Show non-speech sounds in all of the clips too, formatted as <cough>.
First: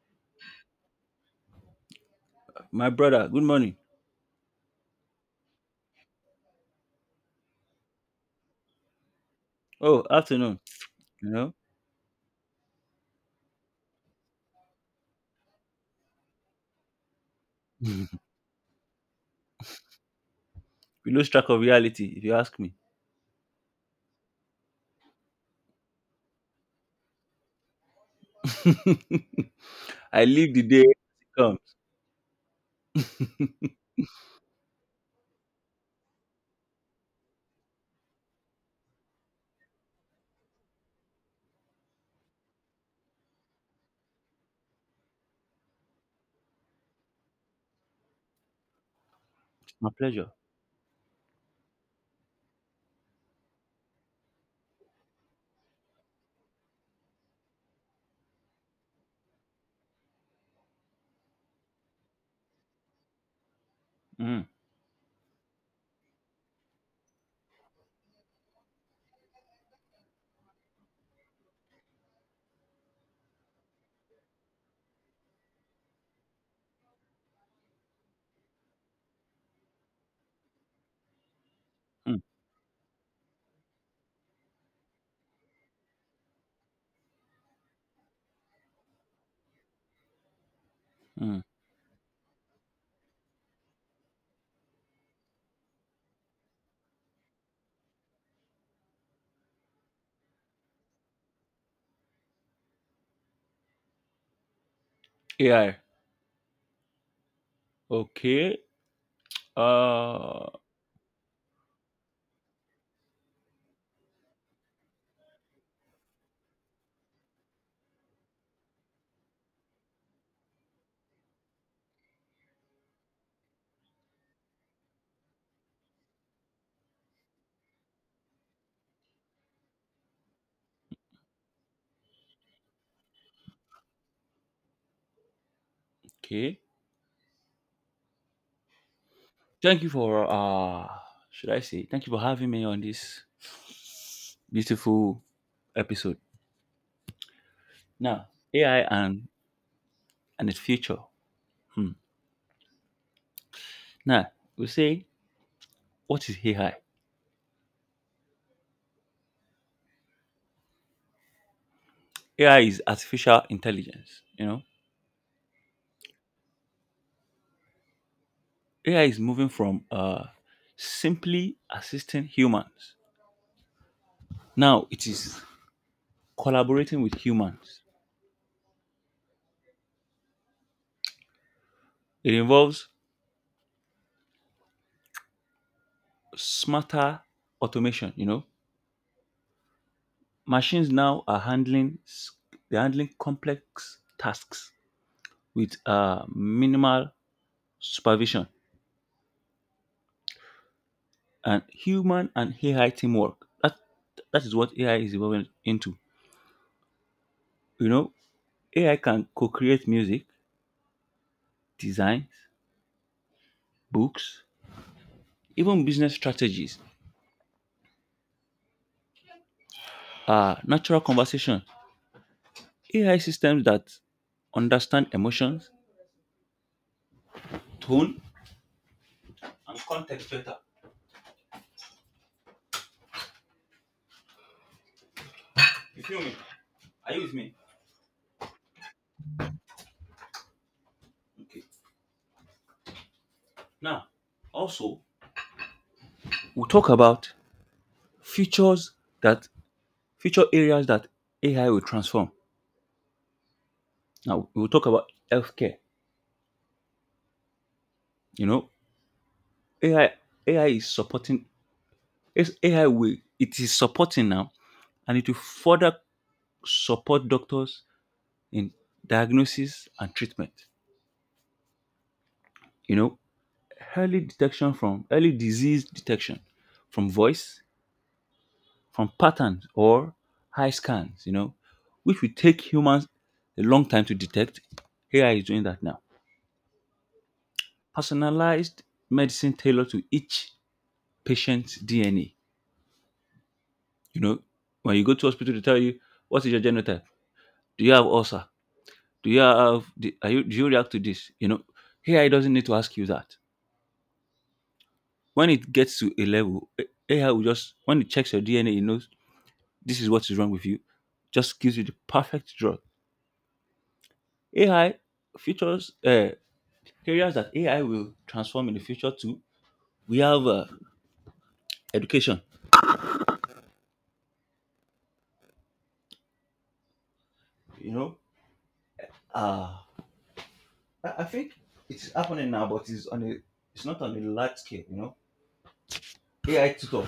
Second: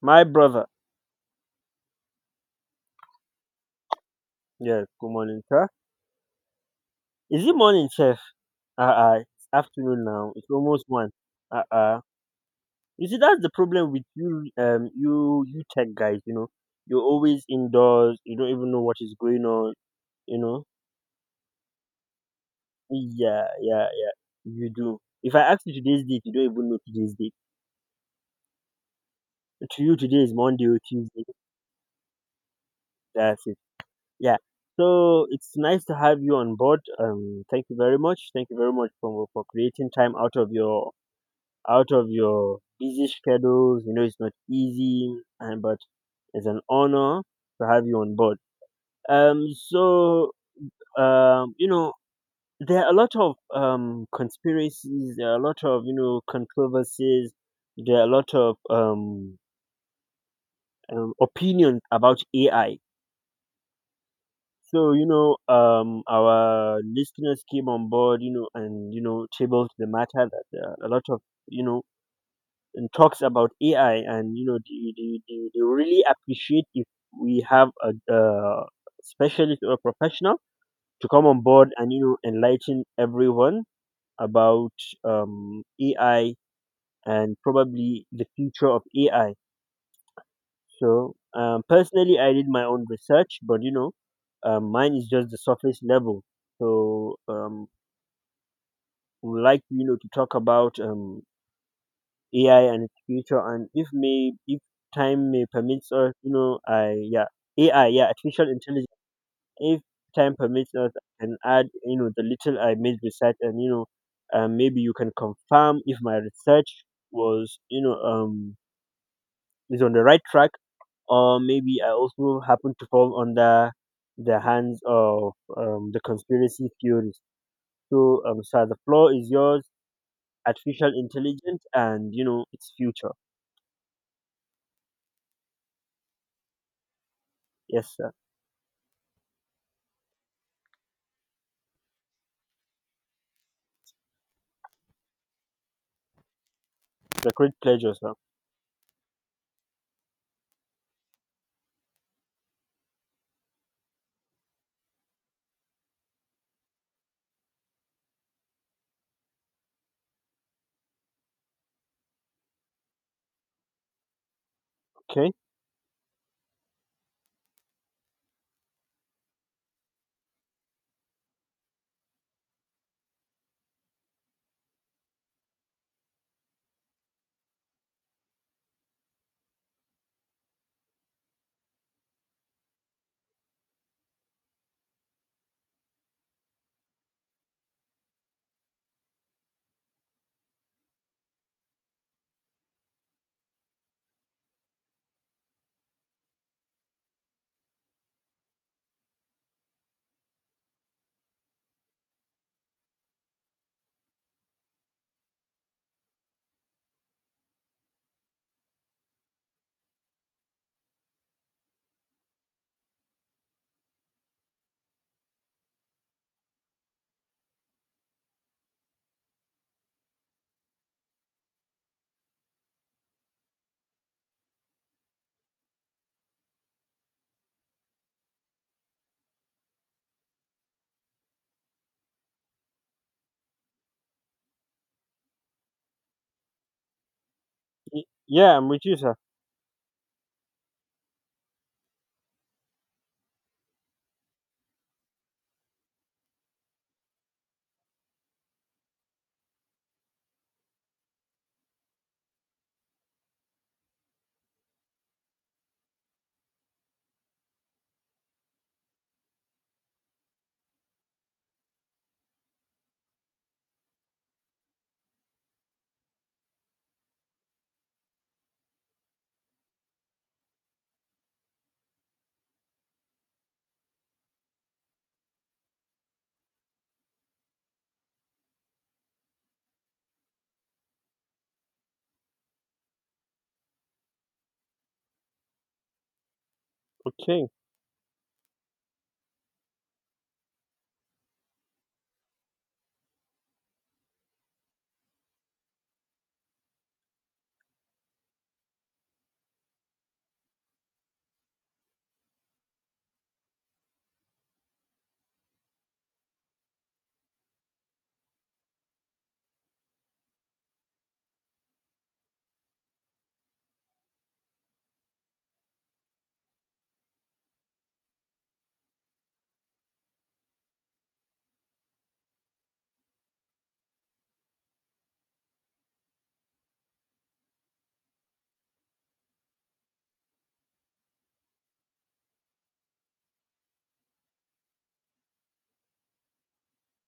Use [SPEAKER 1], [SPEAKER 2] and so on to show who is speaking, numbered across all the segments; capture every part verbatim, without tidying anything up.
[SPEAKER 1] My brother.
[SPEAKER 2] My brother, good morning.
[SPEAKER 1] Yes, good morning, sir. Is it morning, chef? Uh uh it's
[SPEAKER 2] Oh,
[SPEAKER 1] afternoon now. It's
[SPEAKER 2] afternoon.
[SPEAKER 1] almost one.
[SPEAKER 2] You know,
[SPEAKER 1] Uh uh. You see, that's the problem with you, um you you tech guys, you know. You're always indoors, you don't even know what is going on, you know.
[SPEAKER 2] we lose track of reality if you ask me.
[SPEAKER 1] Yeah, yeah, yeah. You do. If I ask you today's date, you don't even know today's date.
[SPEAKER 2] <laughs>
[SPEAKER 1] To you,
[SPEAKER 2] I
[SPEAKER 1] today is
[SPEAKER 2] live the
[SPEAKER 1] Monday
[SPEAKER 2] day
[SPEAKER 1] or
[SPEAKER 2] as
[SPEAKER 1] Tuesday.
[SPEAKER 2] it comes.
[SPEAKER 1] That's it.
[SPEAKER 2] <laughs>
[SPEAKER 1] Yeah. So it's nice to have you on board. Um, thank you very much. Thank you very much for for creating time out of your out of your busy schedules. You know, it's not easy, and but it's an honor to have you on board. Um,
[SPEAKER 2] My pleasure.
[SPEAKER 1] so um, you know, there are a lot of um conspiracies. There are a lot of you know controversies. There are a lot of um, um opinions about A I.
[SPEAKER 2] Mm,
[SPEAKER 1] So you know, um, our listeners came on board, you know, and you know, tabled the matter that there are a lot of you know and talks about A I, and you know, they, they, they, they really appreciate if we have a, a specialist or professional to come on board and you know
[SPEAKER 2] mm,
[SPEAKER 1] enlighten everyone about um, A I, and probably the future of A I. So
[SPEAKER 2] mm.
[SPEAKER 1] um, personally, I did my own research, but you know, um, mine is just the surface level. So um, we would like you know to talk about um, A I and its future, and if may if time may
[SPEAKER 2] A I.
[SPEAKER 1] permits us, you know, I yeah. A I, yeah, artificial
[SPEAKER 2] Okay.
[SPEAKER 1] intelligence. If time
[SPEAKER 2] Uh,
[SPEAKER 1] permits us, I can add you know the little I made research, and you know, um, maybe you can confirm if my research was you know um is on the right track, or maybe I also happen to fall under the hands of um, the conspiracy theories. So, um, sir, the floor is yours. Artificial intelligence and you know its future.
[SPEAKER 2] okay.
[SPEAKER 1] Yes, sir.
[SPEAKER 2] Thank you for uh Should I say, thank you for having me on this beautiful episode.
[SPEAKER 1] The great pleasure, sir.
[SPEAKER 2] Now, A I and and its future. Hmm. Now, we say, what is A I? A I is artificial intelligence, you know.
[SPEAKER 1] Okay.
[SPEAKER 2] A I is moving from uh, simply assisting humans. Now it is collaborating with humans. It involves smarter automation. You know, machines now are handling s- they're handling complex tasks with uh, minimal supervision and human and A I teamwork. That that is what A I is evolving into. You know, A I can co-create music, designs, books, even business strategies, uh, natural conversation. A I systems that understand emotions, tone, and context better. You feel me? Are you with me?
[SPEAKER 1] Y- Yeah, I'm with you, sir.
[SPEAKER 2] Now, also, we'll talk about features that feature areas that A I will transform. Now, we'll talk about healthcare. You know, A I A I is supporting. It's A I, will it, is supporting now, and it will further support doctors in diagnosis and treatment. You know, early detection, from early disease detection from voice, from patterns or eye scans, you know which will take humans a long time to detect. Ai is doing that now.
[SPEAKER 1] Okay.
[SPEAKER 2] Personalized medicine tailored to each patient's dna you know when you go to hospital to tell you what is your genotype, do you have ulcer, do you have the- are you do you react to this, you know ai doesn't need to ask you that. When it gets to a level, ai will, just when it checks your dna it knows this is what is wrong with you, just gives you the perfect drug. A I features uh, areas that A I will transform in the future too. We have uh, education. You know, uh, I, I think it's happening now, but it's on a it's not on a large scale. You know, A I tutor.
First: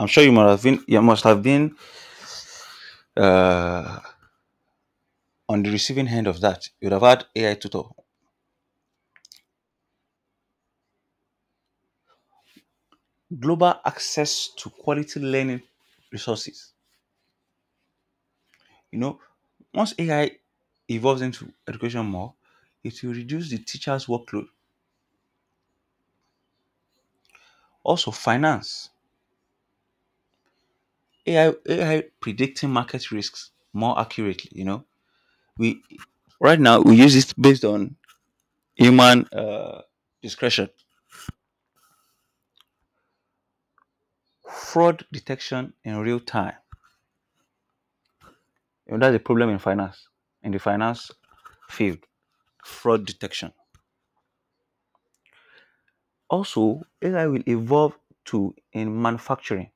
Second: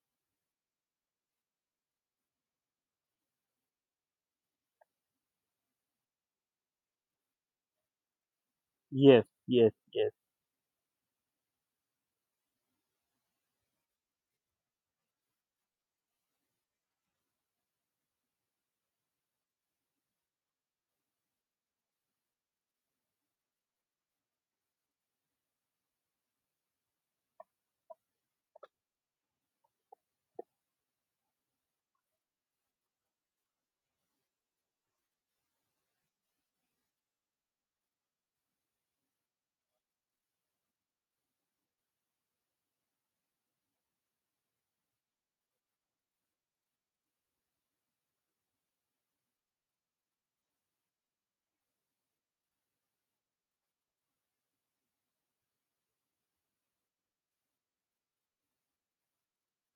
[SPEAKER 2] I'm sure you must have been you must have been uh, on the receiving end of that. You'd have had A I tutor.
[SPEAKER 1] Yes, yes, yes,
[SPEAKER 2] Global access to quality learning resources. You know, once A I evolves into education more, it will reduce the teacher's workload. Also, finance. A I predicting market risks more accurately. You know, we right now we use it based on human, uh, discretion. Fraud detection in real time. And that's a problem in finance, in the finance field. Fraud detection. Also, A I will evolve to in manufacturing,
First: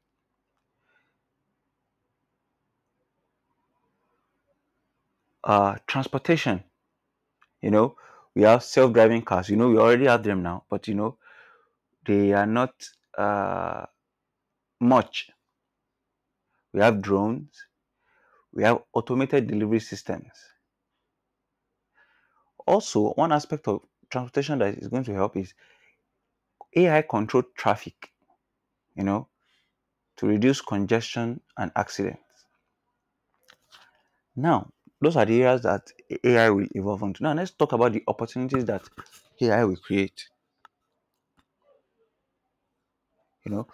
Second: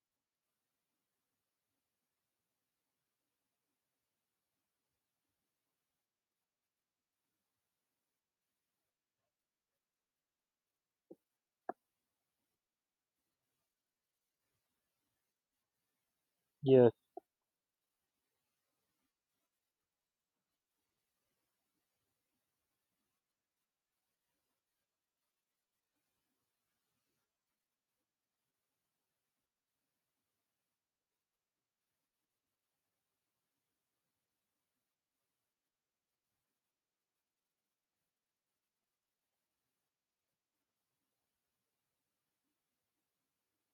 [SPEAKER 2] uh, transportation. You know, we have self-driving cars. You know, we already have them now, but you know, they are not uh, much. We
[SPEAKER 1] yes,
[SPEAKER 2] have drones. We have automated delivery systems. Also, one aspect of transportation that is going to help is A I controlled traffic. You know, to reduce congestion and accidents. Now, those are the areas that A I will evolve into. Now, let's talk about the opportunities that A I will create. You know,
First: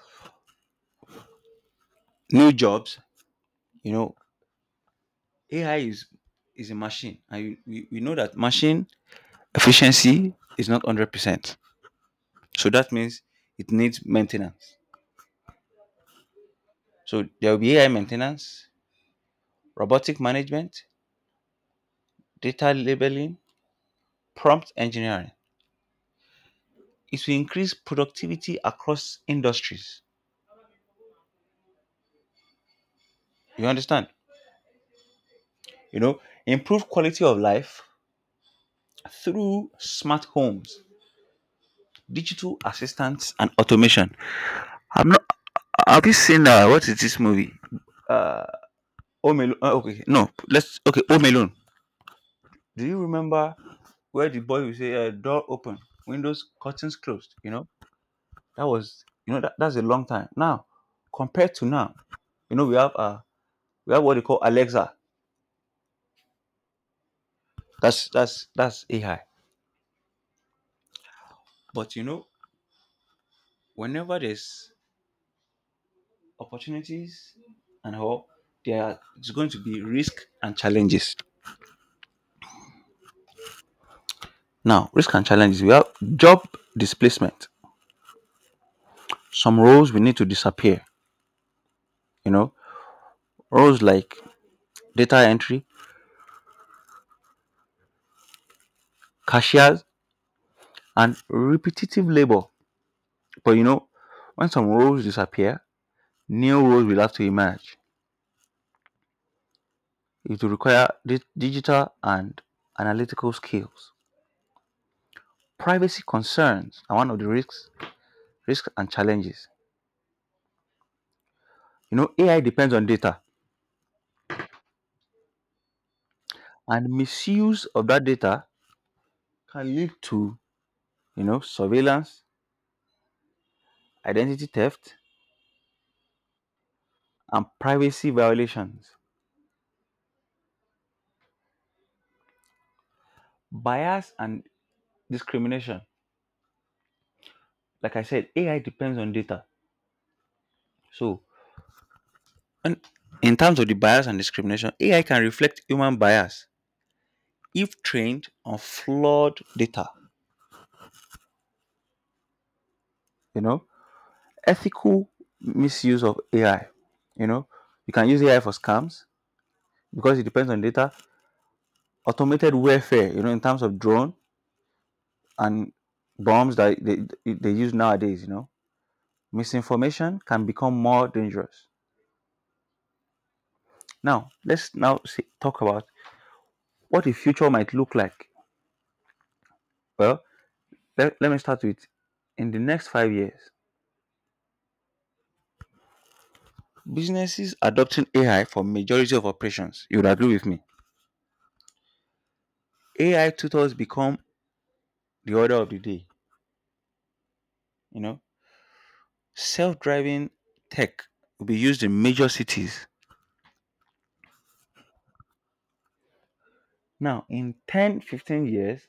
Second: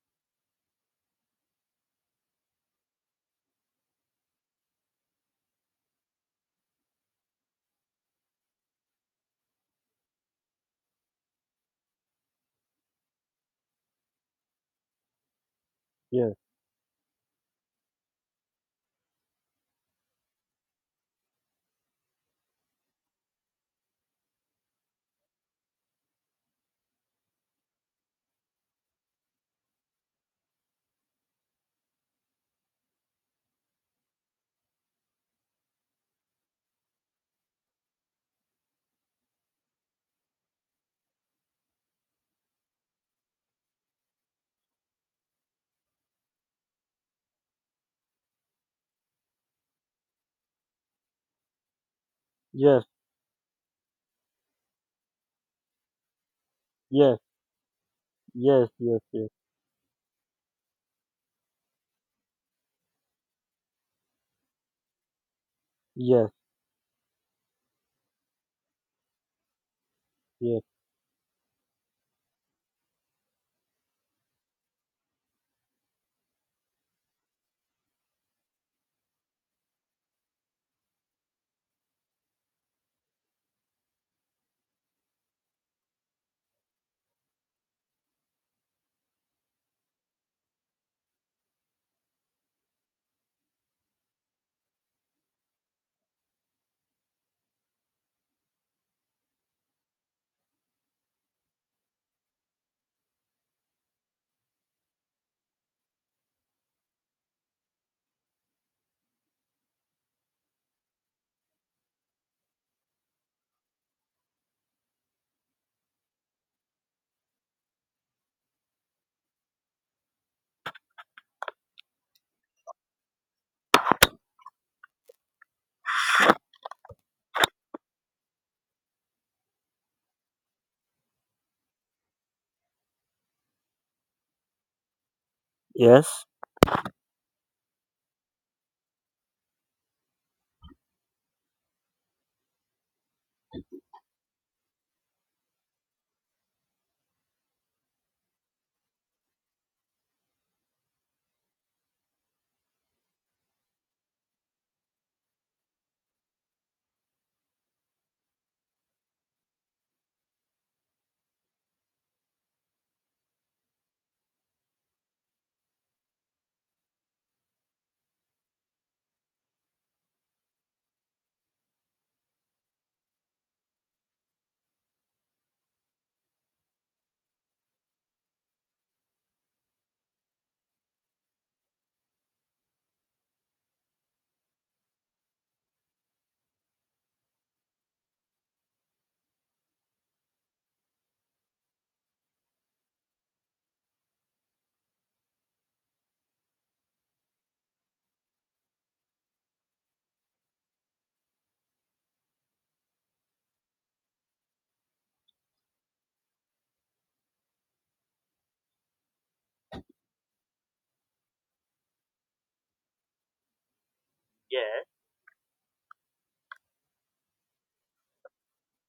[SPEAKER 2] new jobs. You know, A I is is a machine, and you, we, we know that machine efficiency is not one hundred percent. So that means it needs maintenance. So there will be A I maintenance, robotic management, data labeling, prompt engineering. It will increase productivity across industries. You understand? You know, improve quality of life through smart homes, digital assistants, and automation. I'm not. Have you seen, uh, what is this movie? Uh, Home Alone. Uh, okay, no. Let's Okay. Home Alone. Do
[SPEAKER 1] yes,
[SPEAKER 2] you remember where the boy will say, uh, door open, windows, curtains
[SPEAKER 1] yes,
[SPEAKER 2] closed? You know, that
[SPEAKER 1] yes, yes,
[SPEAKER 2] was,
[SPEAKER 1] yes,
[SPEAKER 2] you know, that, that's a long time. Now, compared to now, you know, we have uh, we have what they call Alexa.
[SPEAKER 1] yes, yes, yes,
[SPEAKER 2] That's that's that's A I.
[SPEAKER 1] yes.
[SPEAKER 2] But you know, whenever there's opportunities and all, there are- it's going to be risk and challenges. Now, risk and challenges. We have job displacement. Some roles we need to disappear. You know, roles like data entry, cashiers, and repetitive labor. But you know, when some roles disappear, new roles will have to emerge. It will require di- digital and analytical skills. Privacy concerns are one of the risks, risks and challenges. You know, A I depends on data, and misuse of that data can lead to, you know surveillance, identity theft, and privacy violations, bias, and discrimination. Like I said, A I depends on data, so And in terms of the bias and discrimination, A I can reflect human bias if trained on flawed data. You know, ethical misuse of A I. You know, you can use A I for scams because it depends on data. Automated warfare. You know, in terms of drone and bombs that they, they use nowadays. You know, misinformation can become more dangerous. Now, let's now see, talk about what the future might look like. Well, let, let me start with, in the next five years. Businesses adopting A I for majority of operations. You would agree with me. A I tutors become the order of the day. You know, self-driving tech will be used in major cities.
[SPEAKER 1] Yes.
[SPEAKER 2] Now, in ten, fifteen years,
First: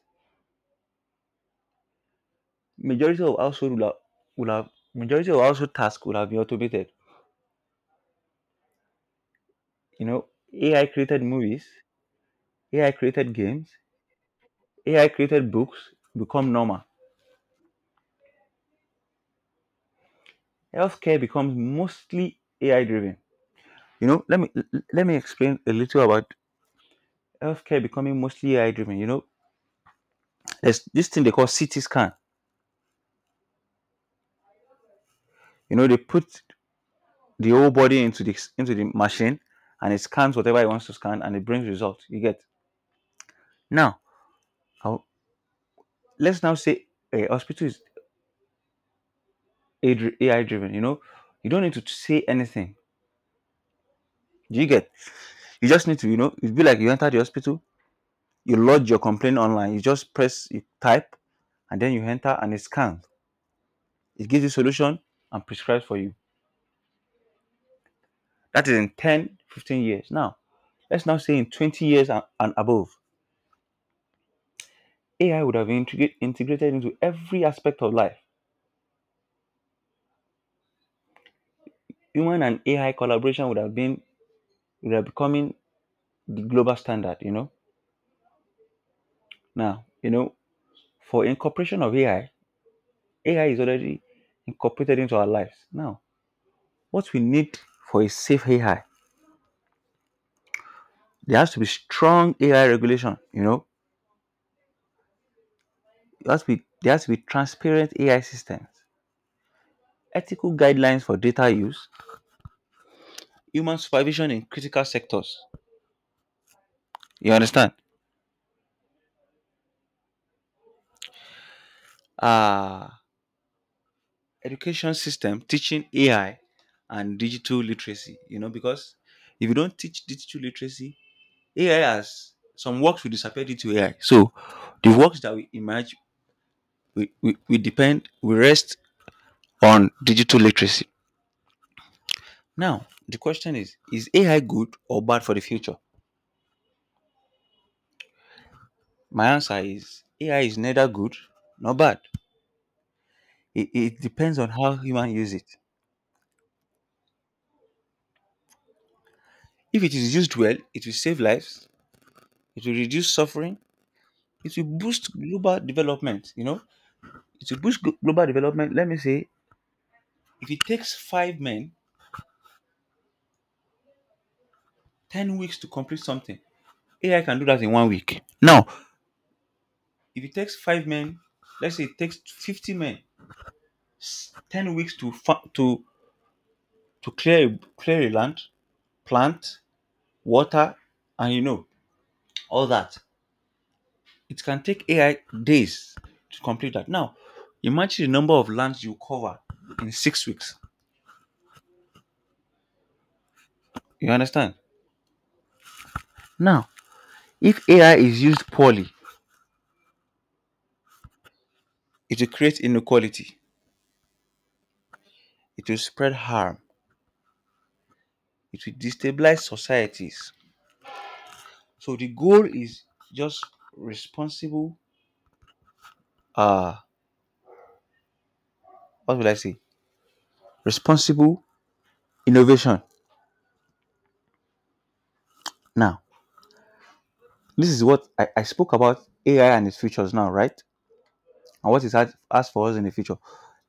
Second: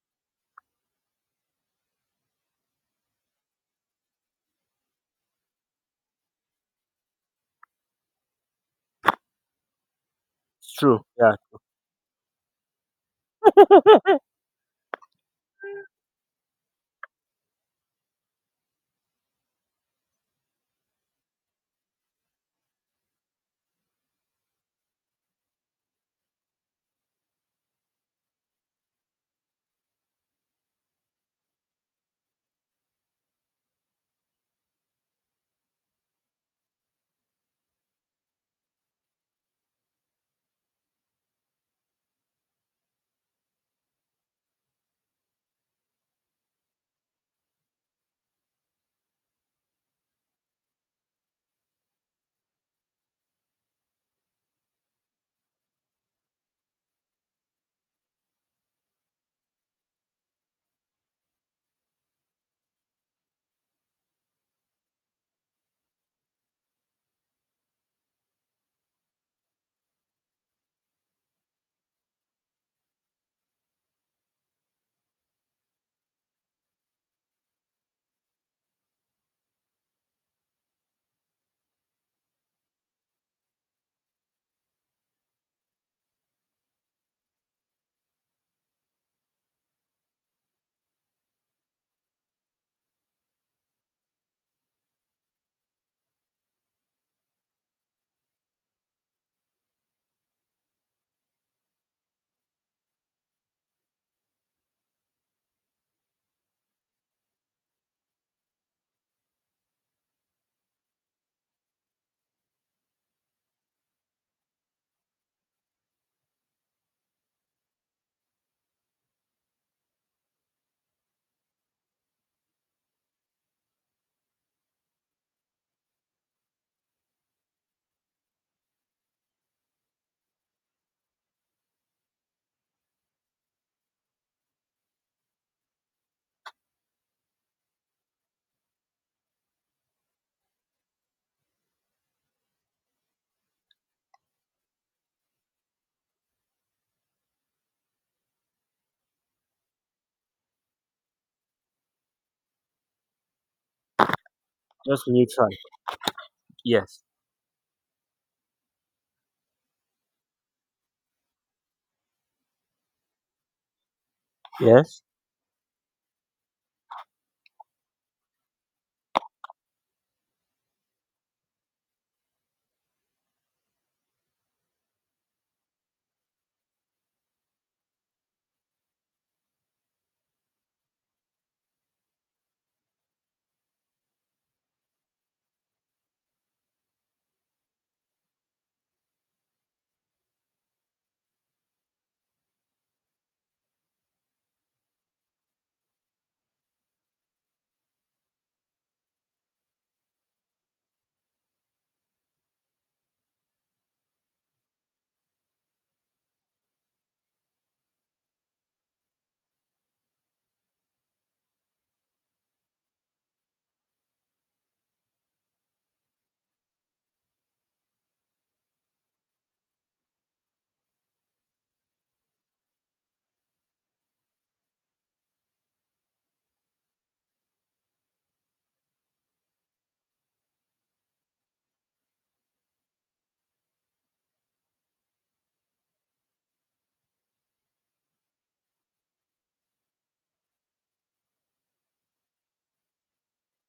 [SPEAKER 2] majority of household will have, will have majority of household tasks will have been automated. You know,
[SPEAKER 1] It's
[SPEAKER 2] A I
[SPEAKER 1] true.
[SPEAKER 2] created
[SPEAKER 1] Yeah.
[SPEAKER 2] movies, A I created games,
[SPEAKER 1] <laughs>
[SPEAKER 2] A I created books become normal. Healthcare becomes mostly A I driven. You know, let me l- let me explain a little about healthcare becoming mostly A I driven. You know, there's this thing they call C T scan. You know, they put the whole body into the into the machine, and it scans whatever it wants to scan, and it brings results. You get now. I'll- Let's now say a hospital is A I driven. You know, you don't need to say anything. Do you get? You just need to. You know, it'd be like, you enter the hospital, you lodge your complaint online. You just press, you type, and then you enter, and it scans. It gives you solution and prescribes for you. That is in ten, fifteen years. Now, let's now say in twenty years and, and above, A I would have been integra- integrated into every aspect of life. Human and A I collaboration would have been would have becoming the global standard, you know. Now, you know, for incorporation of A I, A I is already incorporated into our lives. Now, what we need for a safe A I, there has to be strong A I regulation, you know. There has to be, there has to be transparent A I systems, ethical guidelines for data use, human supervision in critical sectors. You understand? Uh, education system teaching A I and digital literacy. You know, because if you don't teach digital literacy, A I has some works will disappear due to A I. So the works that we emerge, we, we, we depend we rest on digital literacy. Now, the question is is A I good or bad for the future? My answer is, A I is neither good nor bad. It, it depends on how
[SPEAKER 1] Just
[SPEAKER 2] human use
[SPEAKER 1] neutral.
[SPEAKER 2] it.
[SPEAKER 1] Yes.
[SPEAKER 2] If it is used well, it will save lives, it will reduce suffering, it will
[SPEAKER 1] Yes.
[SPEAKER 2] boost global development, you know? It will boost glo- global development. Let me say, if it takes five men 10 weeks to complete something, A I can do that in one week. Now, if it takes five men, let's say it takes 50 men s- 10 weeks to fa- to to clear a- clear a land, plant, water, and you know, all that. It can take A I days to complete that. Now, imagine the number of lands you cover in six weeks. You understand? Now, if A I is used poorly, it will create inequality, it will spread harm, it will destabilize societies. So the goal is just responsible, uh what will I say? Responsible innovation. Now, this is what I, I spoke about A I and its features now, right? And what it has, has for us in the future.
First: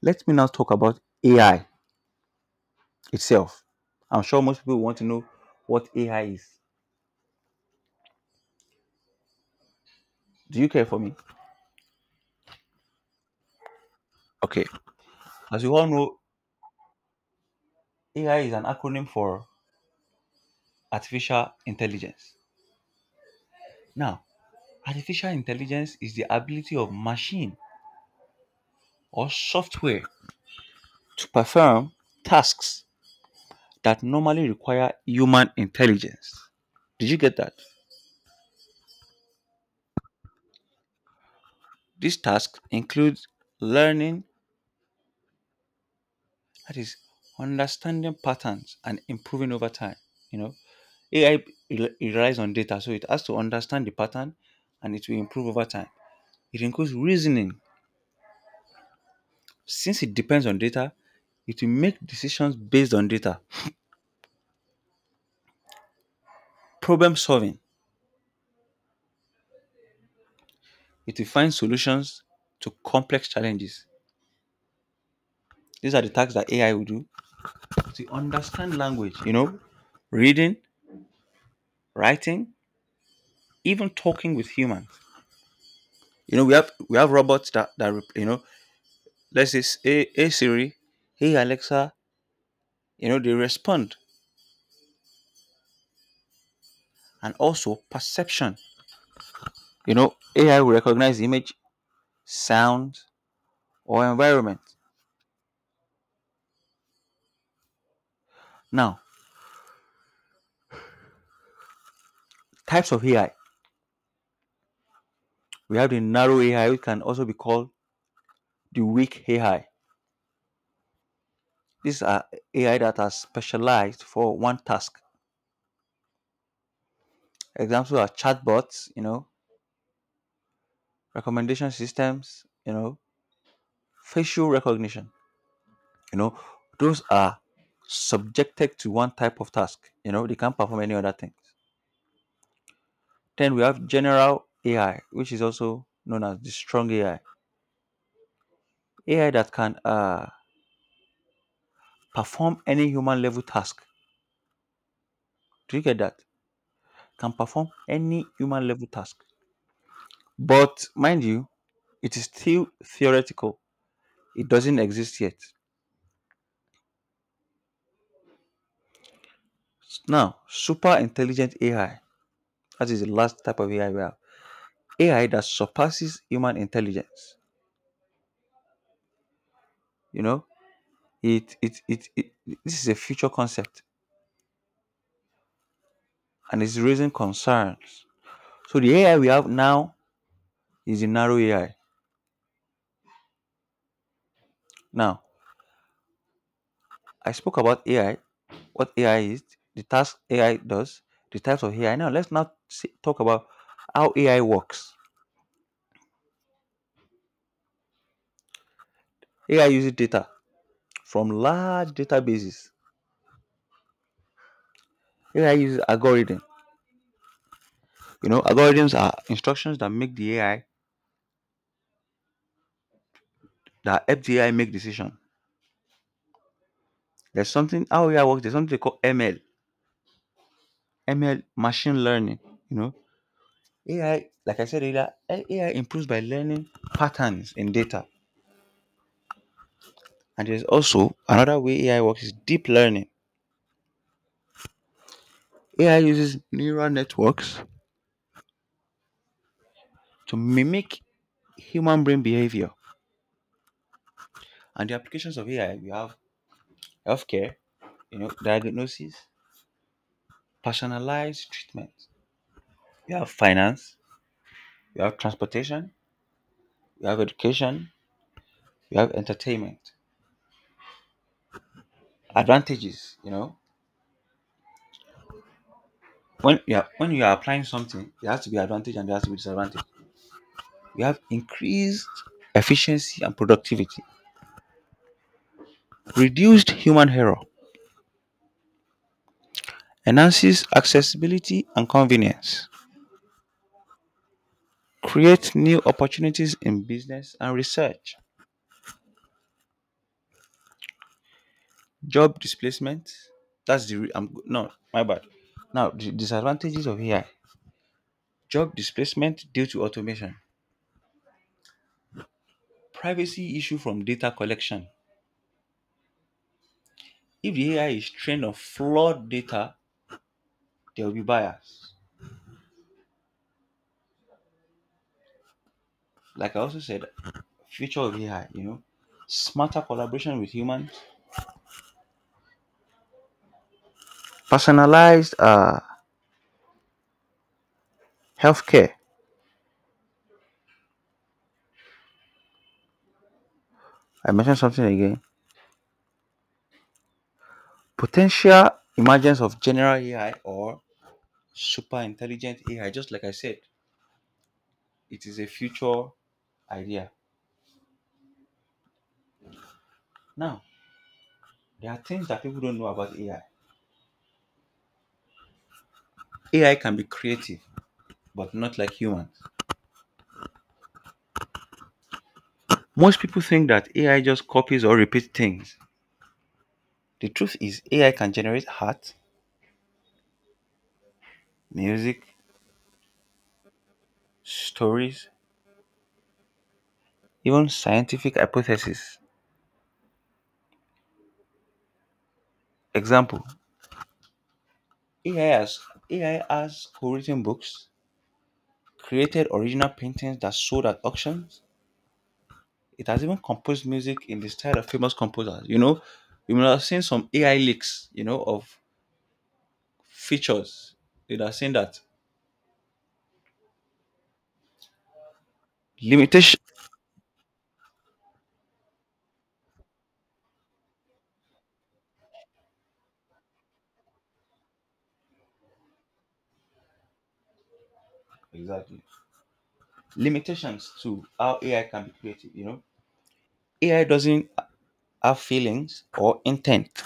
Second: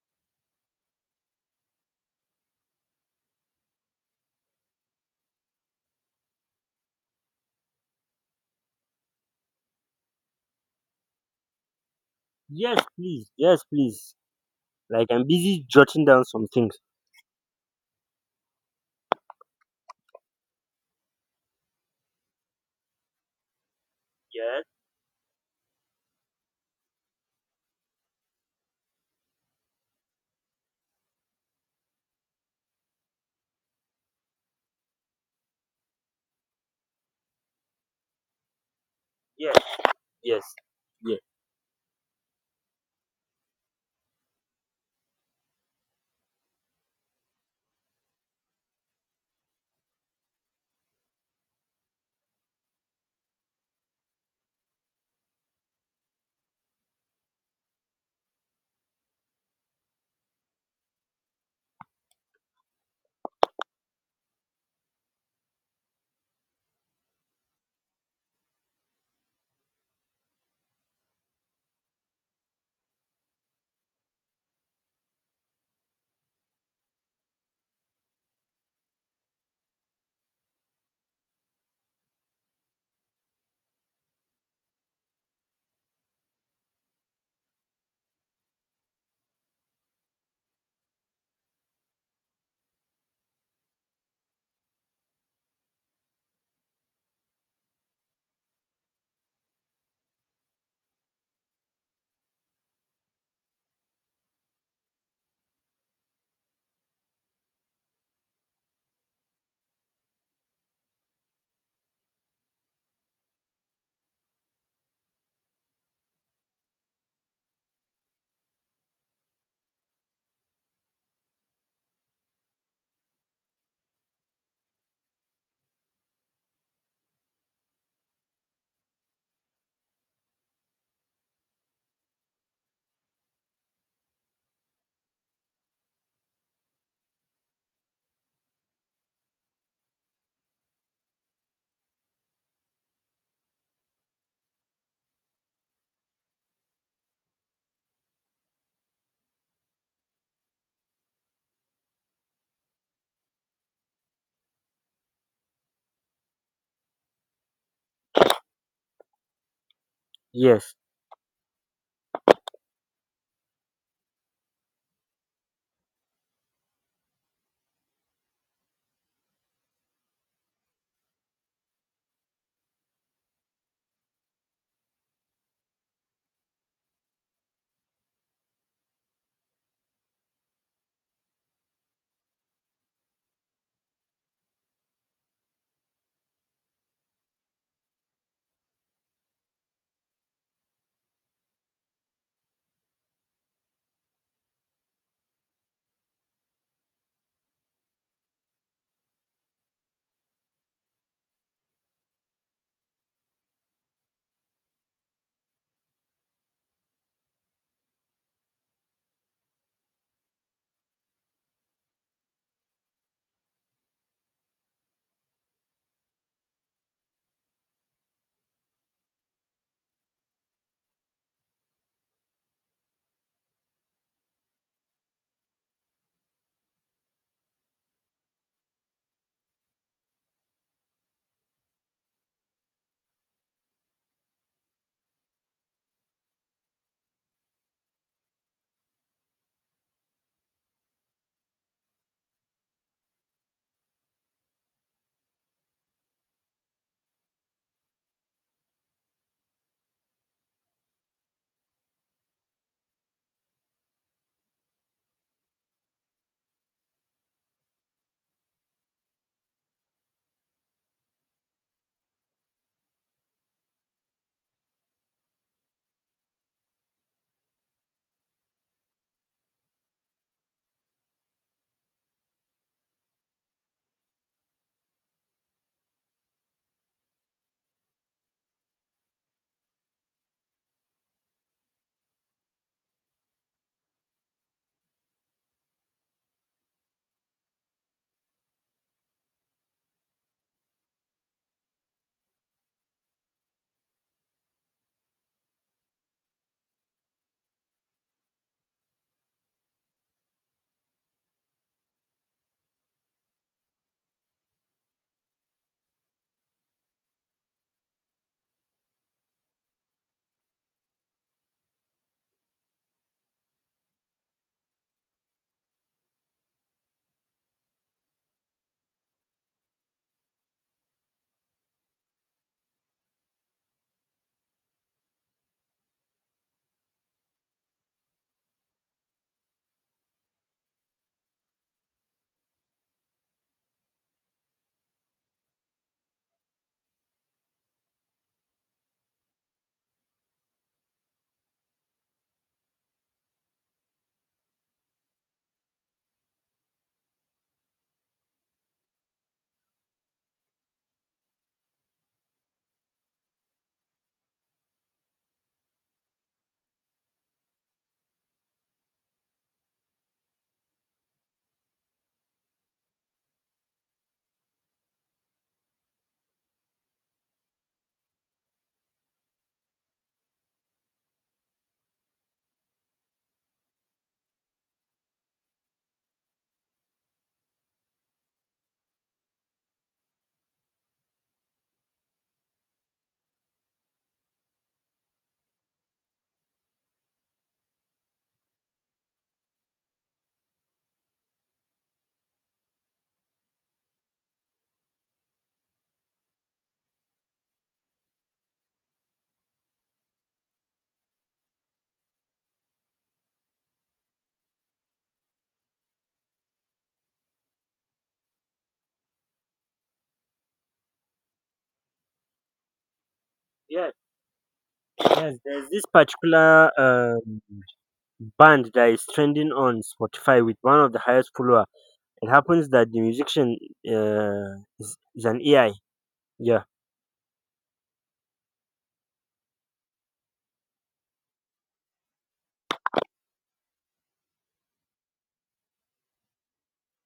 [SPEAKER 2] Let me now talk about A I itself. I'm sure most people want to know what A I is. Do you care for me?
[SPEAKER 1] Yes, please. Yes, please.
[SPEAKER 2] Okay.
[SPEAKER 1] Like I'm
[SPEAKER 2] As
[SPEAKER 1] busy
[SPEAKER 2] you all
[SPEAKER 1] jotting
[SPEAKER 2] know,
[SPEAKER 1] down some things.
[SPEAKER 2] A I is an acronym for artificial intelligence. Now,
[SPEAKER 1] Yes.
[SPEAKER 2] artificial intelligence is the ability of machine or software to perform tasks that normally require human intelligence. Did you get that?
[SPEAKER 1] Yes. Yes. Yes.
[SPEAKER 2] These tasks include learning, that is, understanding patterns and improving over time. You know, A I rel- relies on data, so it has to understand the pattern and it will improve over time. It includes reasoning. Since it depends on data, it will make decisions based on data. Problem solving. It will find solutions to complex challenges. These are the tasks that A I will do. To understand language, you know, reading, writing, even talking with humans. You know, we have we have robots. That, that rep- you know Let's say, s- hey, hey Siri, hey Alexa, you know, they respond. And also perception. You know, A I will recognize image, sound, or environment. Now, types of A I. We have the narrow A I, which can also be called the weak A I. These are A I that are specialized for one task. Examples are chatbots, you know, recommendation systems, you know, facial recognition. You know, those are subjected to one type of task. You know, they can't perform any other things. Then we have general A I, which is also known as the strong A I. A I that can uh, perform any human level task. Do you get that? Can perform any human level task.
[SPEAKER 1] Yes.
[SPEAKER 2] But mind you, it is still theoretical. It doesn't exist yet. Now, super intelligent A I. That is the last type of A I we have. A I that surpasses human intelligence. You know, it it it, it This is a future concept and it's raising concerns. So the A I we have now is the narrow A I. Now, I spoke about AI, what A I is, the task AI does, the types of A I. Now, let's now see, talk about how A I works. A I uses data from large databases. A I uses algorithms. You know, algorithms are instructions that make the A I that help the A I make decision. There's something how A I works. There's something they call ML, M L machine learning. You know, A I, like I said earlier, A I improves by learning patterns in data. And there's also another way A I works is deep learning. A I uses neural networks to mimic human brain behavior. And the applications of A I: you have healthcare, you know, diagnosis, personalized treatment; you have finance, you have transportation, you have education, you have entertainment. Advantages, you know. When you are when you are applying something, there has to be advantage and there has to be disadvantage. You have increased efficiency and productivity, reduced human error, enhances accessibility and convenience, creates new opportunities in business and research, job displacement. That's the re- I'm, No, my bad. Now the disadvantages of A I: job displacement due to automation, privacy issue from data collection. If the A I is trained on flawed data, there will be bias. Like I also said, future of A I. You know, smarter collaboration with humans, personalized uh, healthcare. I mentioned something again. Potential emergence of general A I or super intelligent A I, just like I said, it is a future idea. Now, there are things that people don't know about A I. A I can be creative, but not like humans. Most people think that A I just copies or repeats things. The truth is, A I can generate art, music, stories, even scientific hypotheses. Example: A I has, A I has co written books, created original paintings that sold at auctions. It has even composed music in the style of famous composers. You know, you might have seen some A I leaks, you know, of features. You would have seen that
[SPEAKER 1] Yes. Yes. There's this
[SPEAKER 2] limitation.
[SPEAKER 1] particular um, band that is trending on Spotify with one of the highest followers. It happens that the musician uh, is, is an A I. Yeah.
[SPEAKER 2] Exactly, limitations to how A I can be creative. You know, A I doesn't have feelings or intent.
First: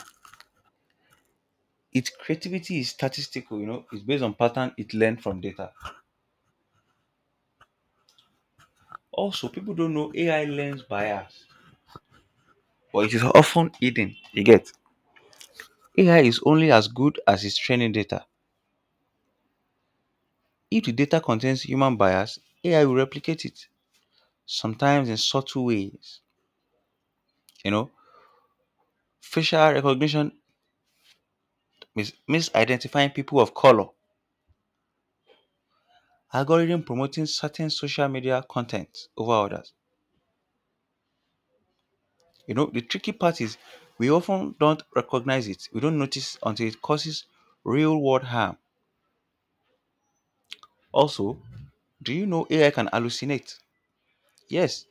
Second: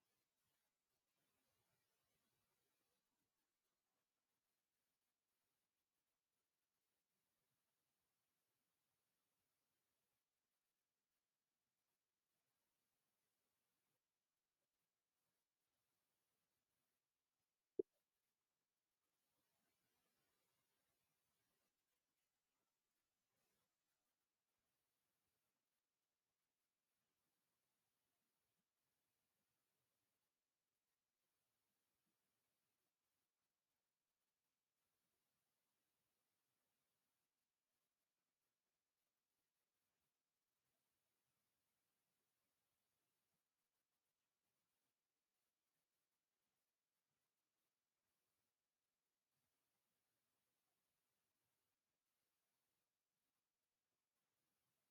[SPEAKER 2] Its creativity is statistical. You know, it's based on pattern it learned from data. Also, people don't know A I learns bias, but it is often hidden. You get A I is only as good as its training data. If the data contains human bias, A I will replicate it, sometimes in subtle ways. You know, facial recognition mis- misidentifying people of color, algorithm promoting certain social media content over others. You know, the tricky part is we often don't recognize it. We don't notice until it causes real world harm. Also, do you know A I can hallucinate? Yes,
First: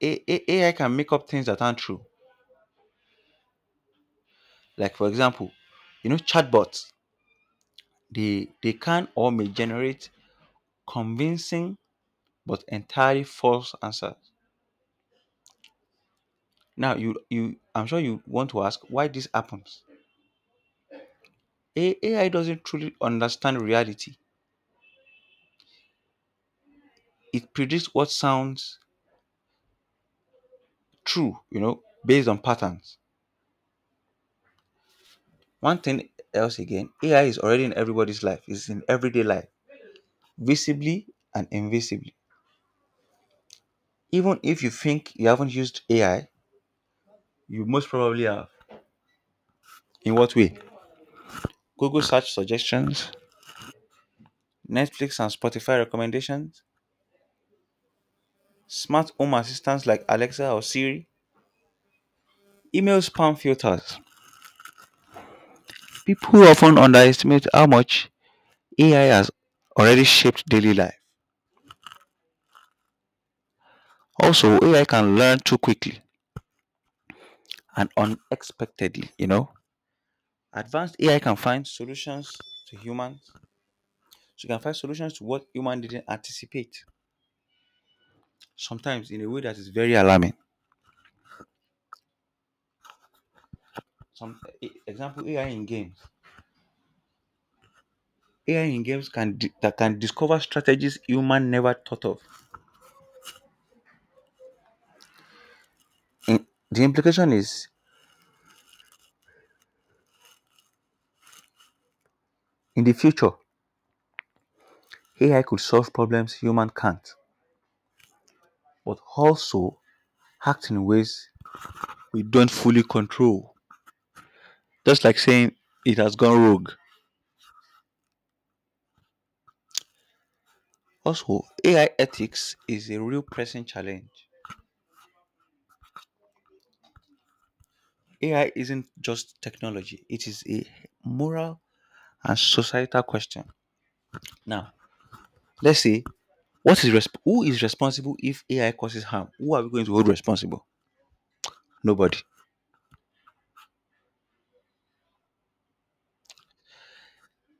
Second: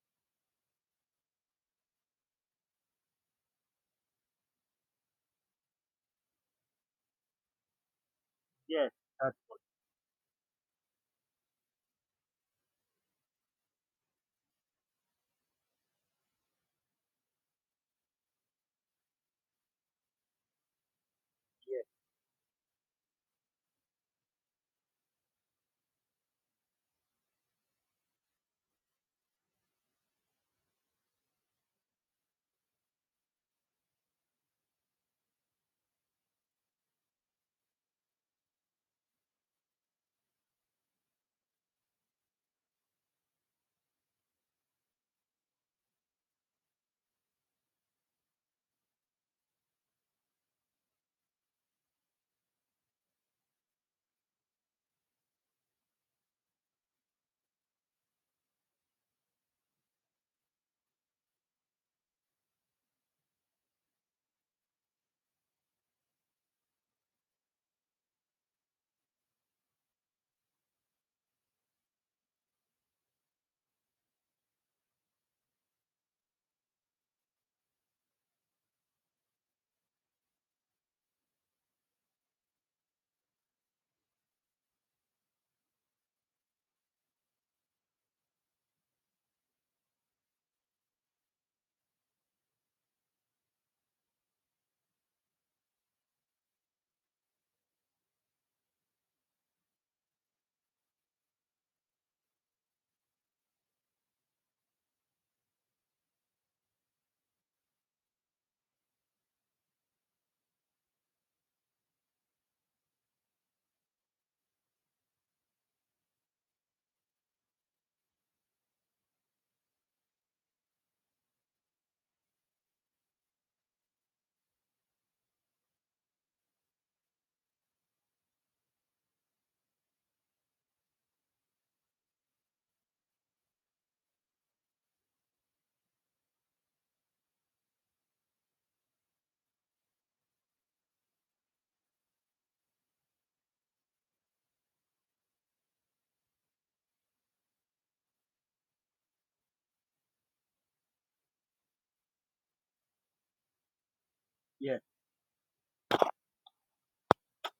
[SPEAKER 2] A- A- AI can make up things that aren't true. Like, for example, you know, chatbots. They, they
[SPEAKER 1] Yes.
[SPEAKER 2] can or
[SPEAKER 1] That,
[SPEAKER 2] may generate convincing but entirely false answers. Now, you, you, I'm sure you want to ask why this happens. A- AI doesn't truly understand reality. It predicts what sounds true, you know, based on patterns. One thing else again, A I is already in everybody's life. It's in everyday life, visibly and invisibly. Even if you think you haven't used A I, you most probably have. In what way? Google search suggestions, Netflix and Spotify recommendations, smart home assistants like Alexa or Siri, email spam filters. People often underestimate how much A I has already shaped daily life. Also, A I can learn too quickly and unexpectedly, you know. Advanced A I can find solutions to humans. So you can find solutions to what human didn't anticipate, sometimes in a way that is very alarming. Some e- example A I in games. A I in games can di- that can discover strategies human never thought of. In, the implication is in the future, A I could solve problems human can't, but also act in ways we don't fully control. Just like saying it has gone rogue. Also, A I ethics is a real pressing challenge. A I isn't just technology, it is a moral and societal question. Now, let's say what is resp- who is responsible if A I causes harm? Who are we going to hold responsible? Nobody.
[SPEAKER 1] yeah.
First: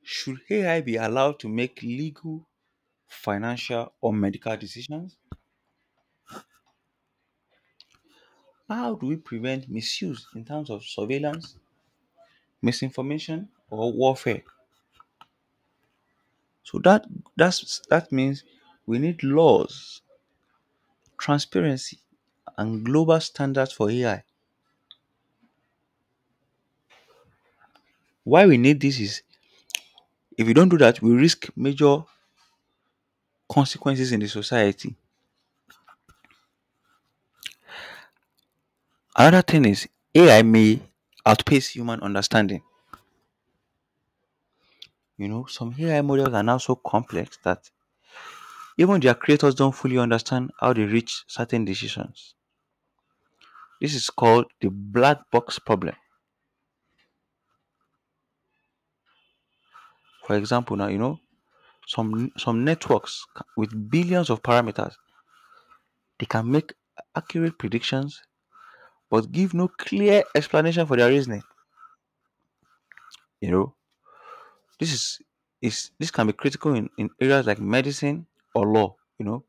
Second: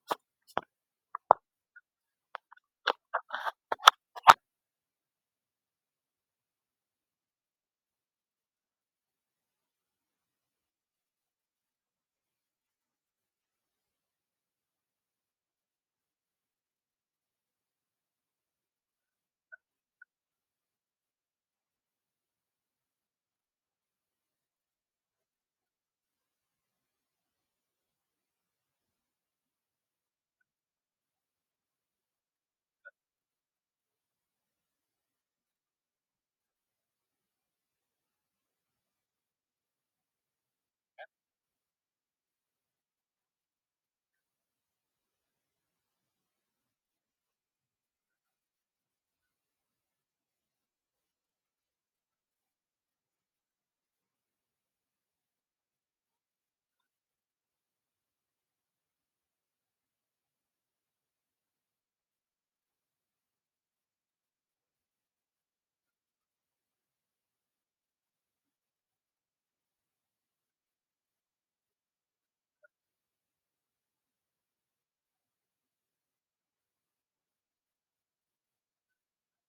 [SPEAKER 2] Should A I be allowed to make legal financial or medical decisions? How do we prevent misuse in terms of surveillance, misinformation, or warfare? So that that's that means we need laws, transparency, and global standards for A I. Why we need this is if we don't do that, we risk major consequences in the society. Another thing is A I may outpace human understanding. You know, some A I models are now so complex that even their creators don't fully understand how they reach certain decisions. This is called the black box problem. For example, now you know some some networks ca- with billions of parameters they can make accurate predictions but give no clear explanation for their reasoning. You know, this is is this can be critical in, in areas like medicine or law. You know,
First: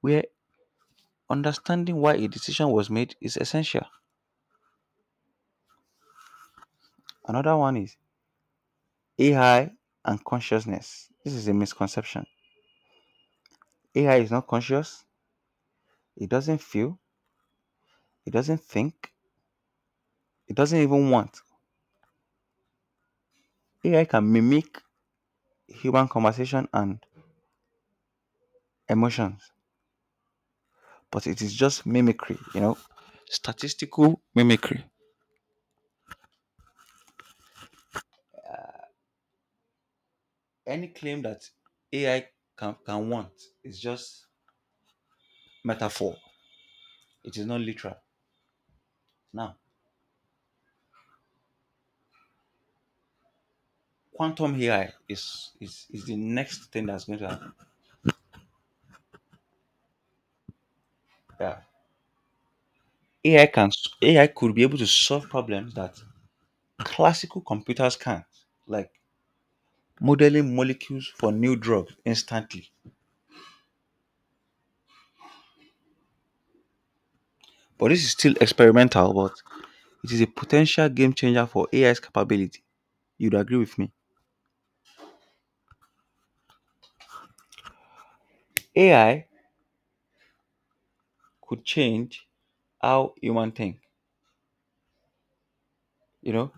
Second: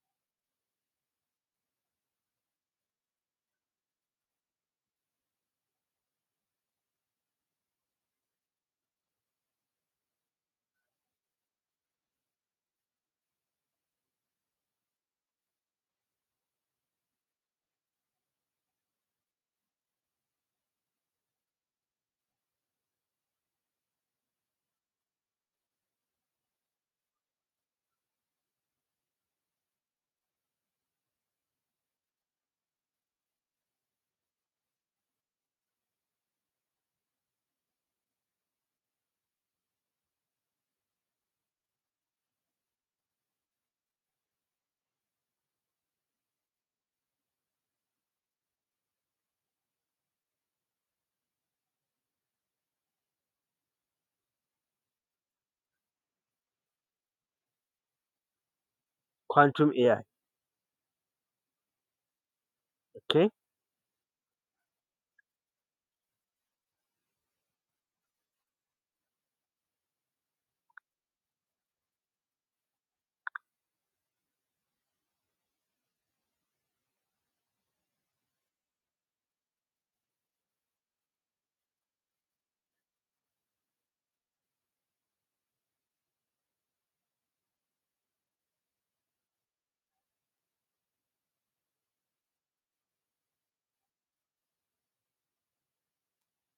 [SPEAKER 2] where understanding why a decision was made is essential. Another one is A I and consciousness. This is a misconception: A I is not conscious. It doesn't feel. It doesn't think. It doesn't even want. A I can mimic human conversation and emotions, but it is just mimicry, you know, statistical mimicry. Any claim that A I can, can want is just metaphor. It is not literal. Now, quantum A I is, is, is the next thing that's going to happen.
[SPEAKER 1] Quantum A I.
[SPEAKER 2] Yeah.
[SPEAKER 1] Okay.
[SPEAKER 2] A I can A I could be able to solve problems that classical computers can't. Like modeling molecules for new drugs instantly, but this is still experimental, but it is a potential game changer for A I's capability. You'd agree with me? A I could change how human think, you know?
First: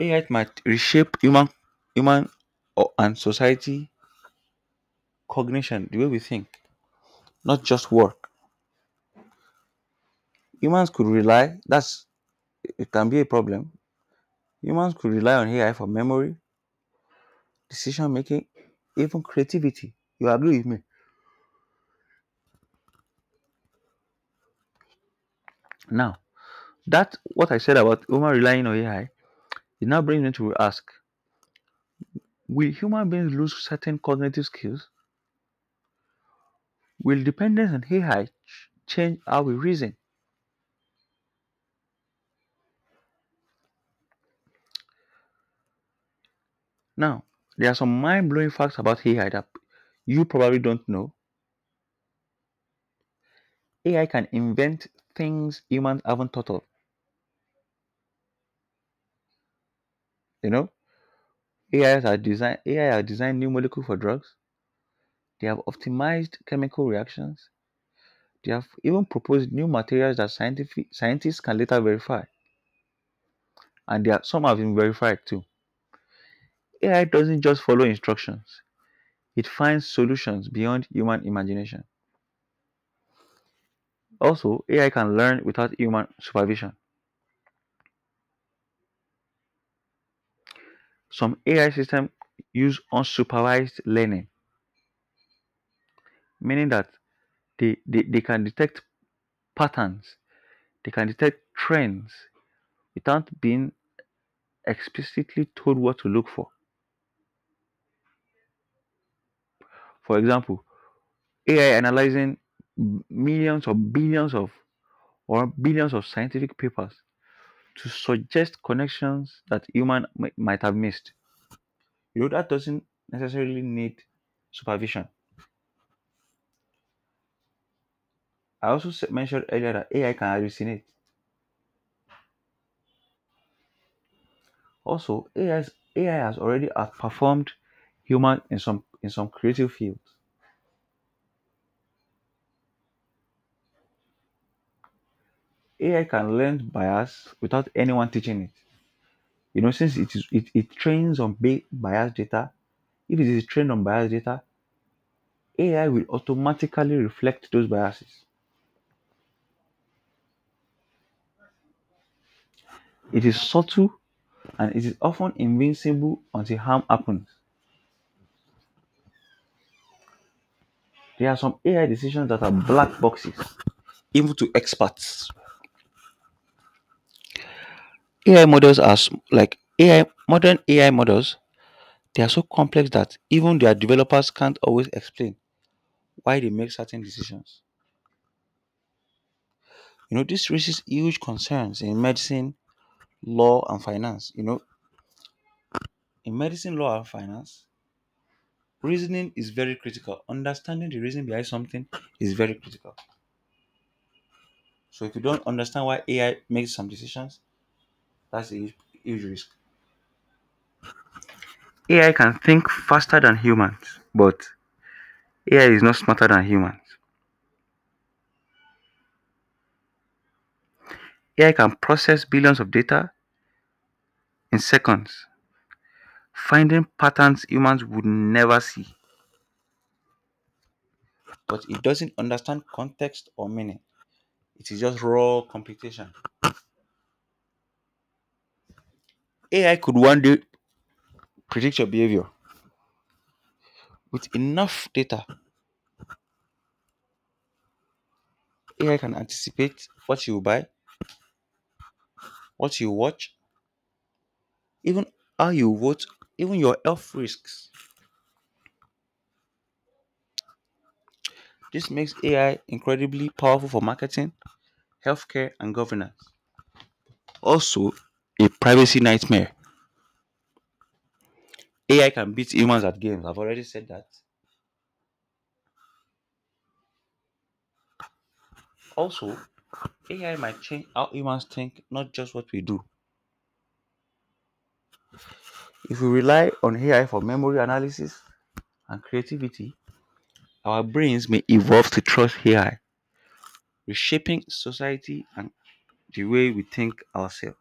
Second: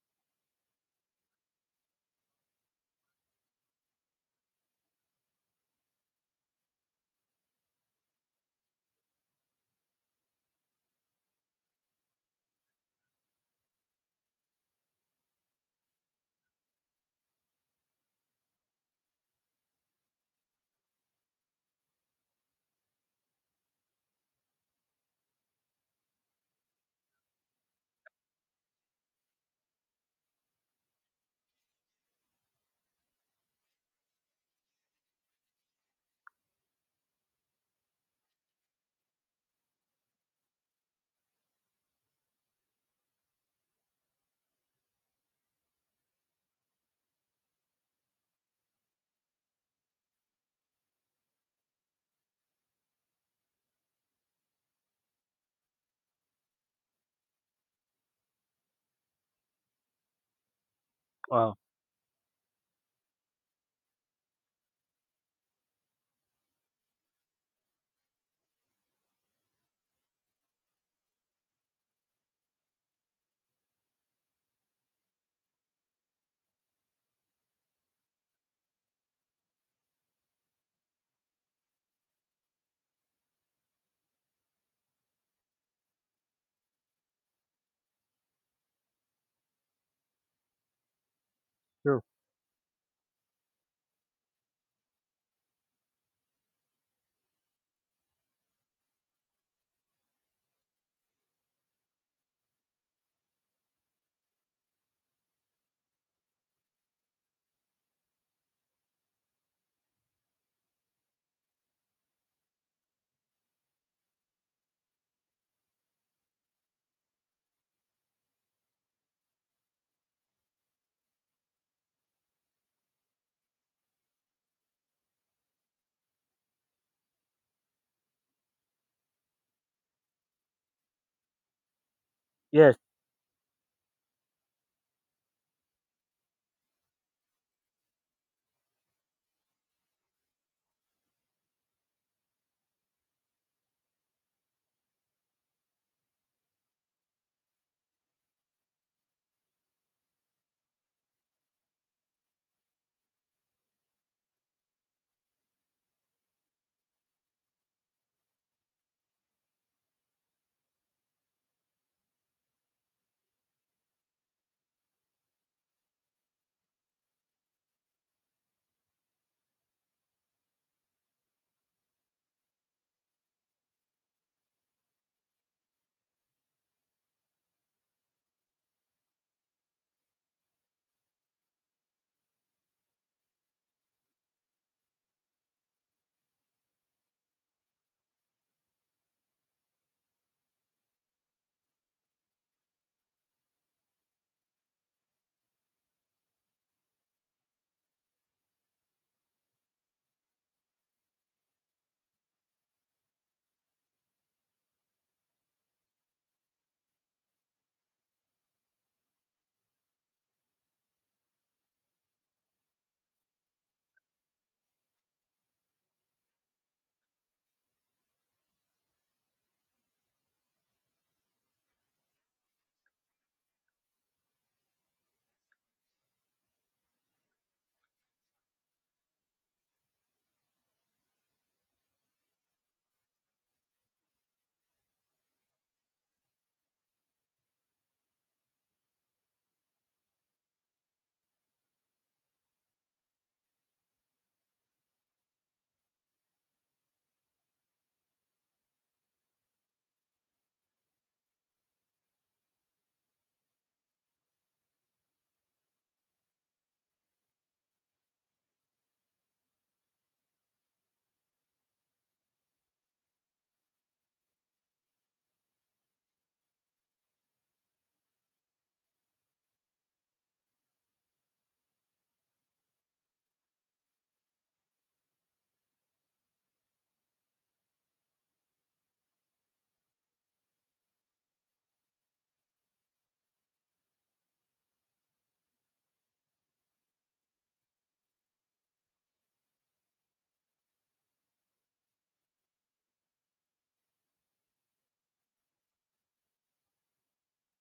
[SPEAKER 2] A I might reshape human human or, and society cognition, the way we think, not just work. Humans could rely, that's it can be a problem. Humans could rely on A I for memory, decision making, even creativity. You agree with me? Now, that what I said about human relying on A I, it now brings me to ask: will human beings lose certain cognitive skills? Will dependence on A I ch- change how we reason? Now, there are some mind-blowing facts about A I that you probably don't know. A I can invent things humans haven't thought of. You know,
[SPEAKER 1] Wow.
[SPEAKER 2] A Is are design A I are designed new molecules for drugs. They have optimized chemical reactions. They have even proposed new materials that scientific scientists can later verify, and they are, some have been verified too. A I doesn't just follow instructions, it finds solutions beyond human imagination. Also, A I can learn without human supervision. Some A I
[SPEAKER 1] No.
[SPEAKER 2] systems use unsupervised learning, meaning that they, they, they can detect patterns, they can detect trends without being explicitly told what to look for. For example, A I analyzing millions or billions of or billions of scientific papers to suggest connections that human mi- might have missed. You know, that doesn't necessarily need supervision. I also s- mentioned earlier that A I can hallucinate.
[SPEAKER 1] Yes.
[SPEAKER 2] Also, A I, is- A I has already outperformed human in some in some creative fields. A I can learn bias without anyone teaching it. You know, since it is it, it trains on ba- bias data, if it is trained on bias data, A I will automatically reflect those biases. It is subtle and it is often invincible until harm happens. There are some A I decisions that are black boxes, even to experts. A I models are s- like A I modern A I models. They are so complex that even their developers can't always explain why they make certain decisions. You know, this raises huge concerns in medicine, law, and finance. You know, in medicine, law, and finance, reasoning is very critical. Understanding the reason behind something is very critical. So, if you don't understand why A I makes some decisions, that's a huge, huge risk. A I can think faster than humans, but A I is not smarter than humans. A I can process billions of data in seconds, finding patterns humans would never see. But it doesn't understand context or meaning. It is just raw computation. A I could one day predict your behavior. With enough data, A I can anticipate what you buy, what you watch, even how you vote, even your health risks. This makes A I incredibly powerful for marketing, healthcare, and governance. Also, a privacy nightmare. A I can beat humans at games. I've already said that. Also, A I might change how humans think, not just what we do. If we rely on A I for memory analysis and creativity, our brains may evolve to trust A I, reshaping society and the way we think ourselves.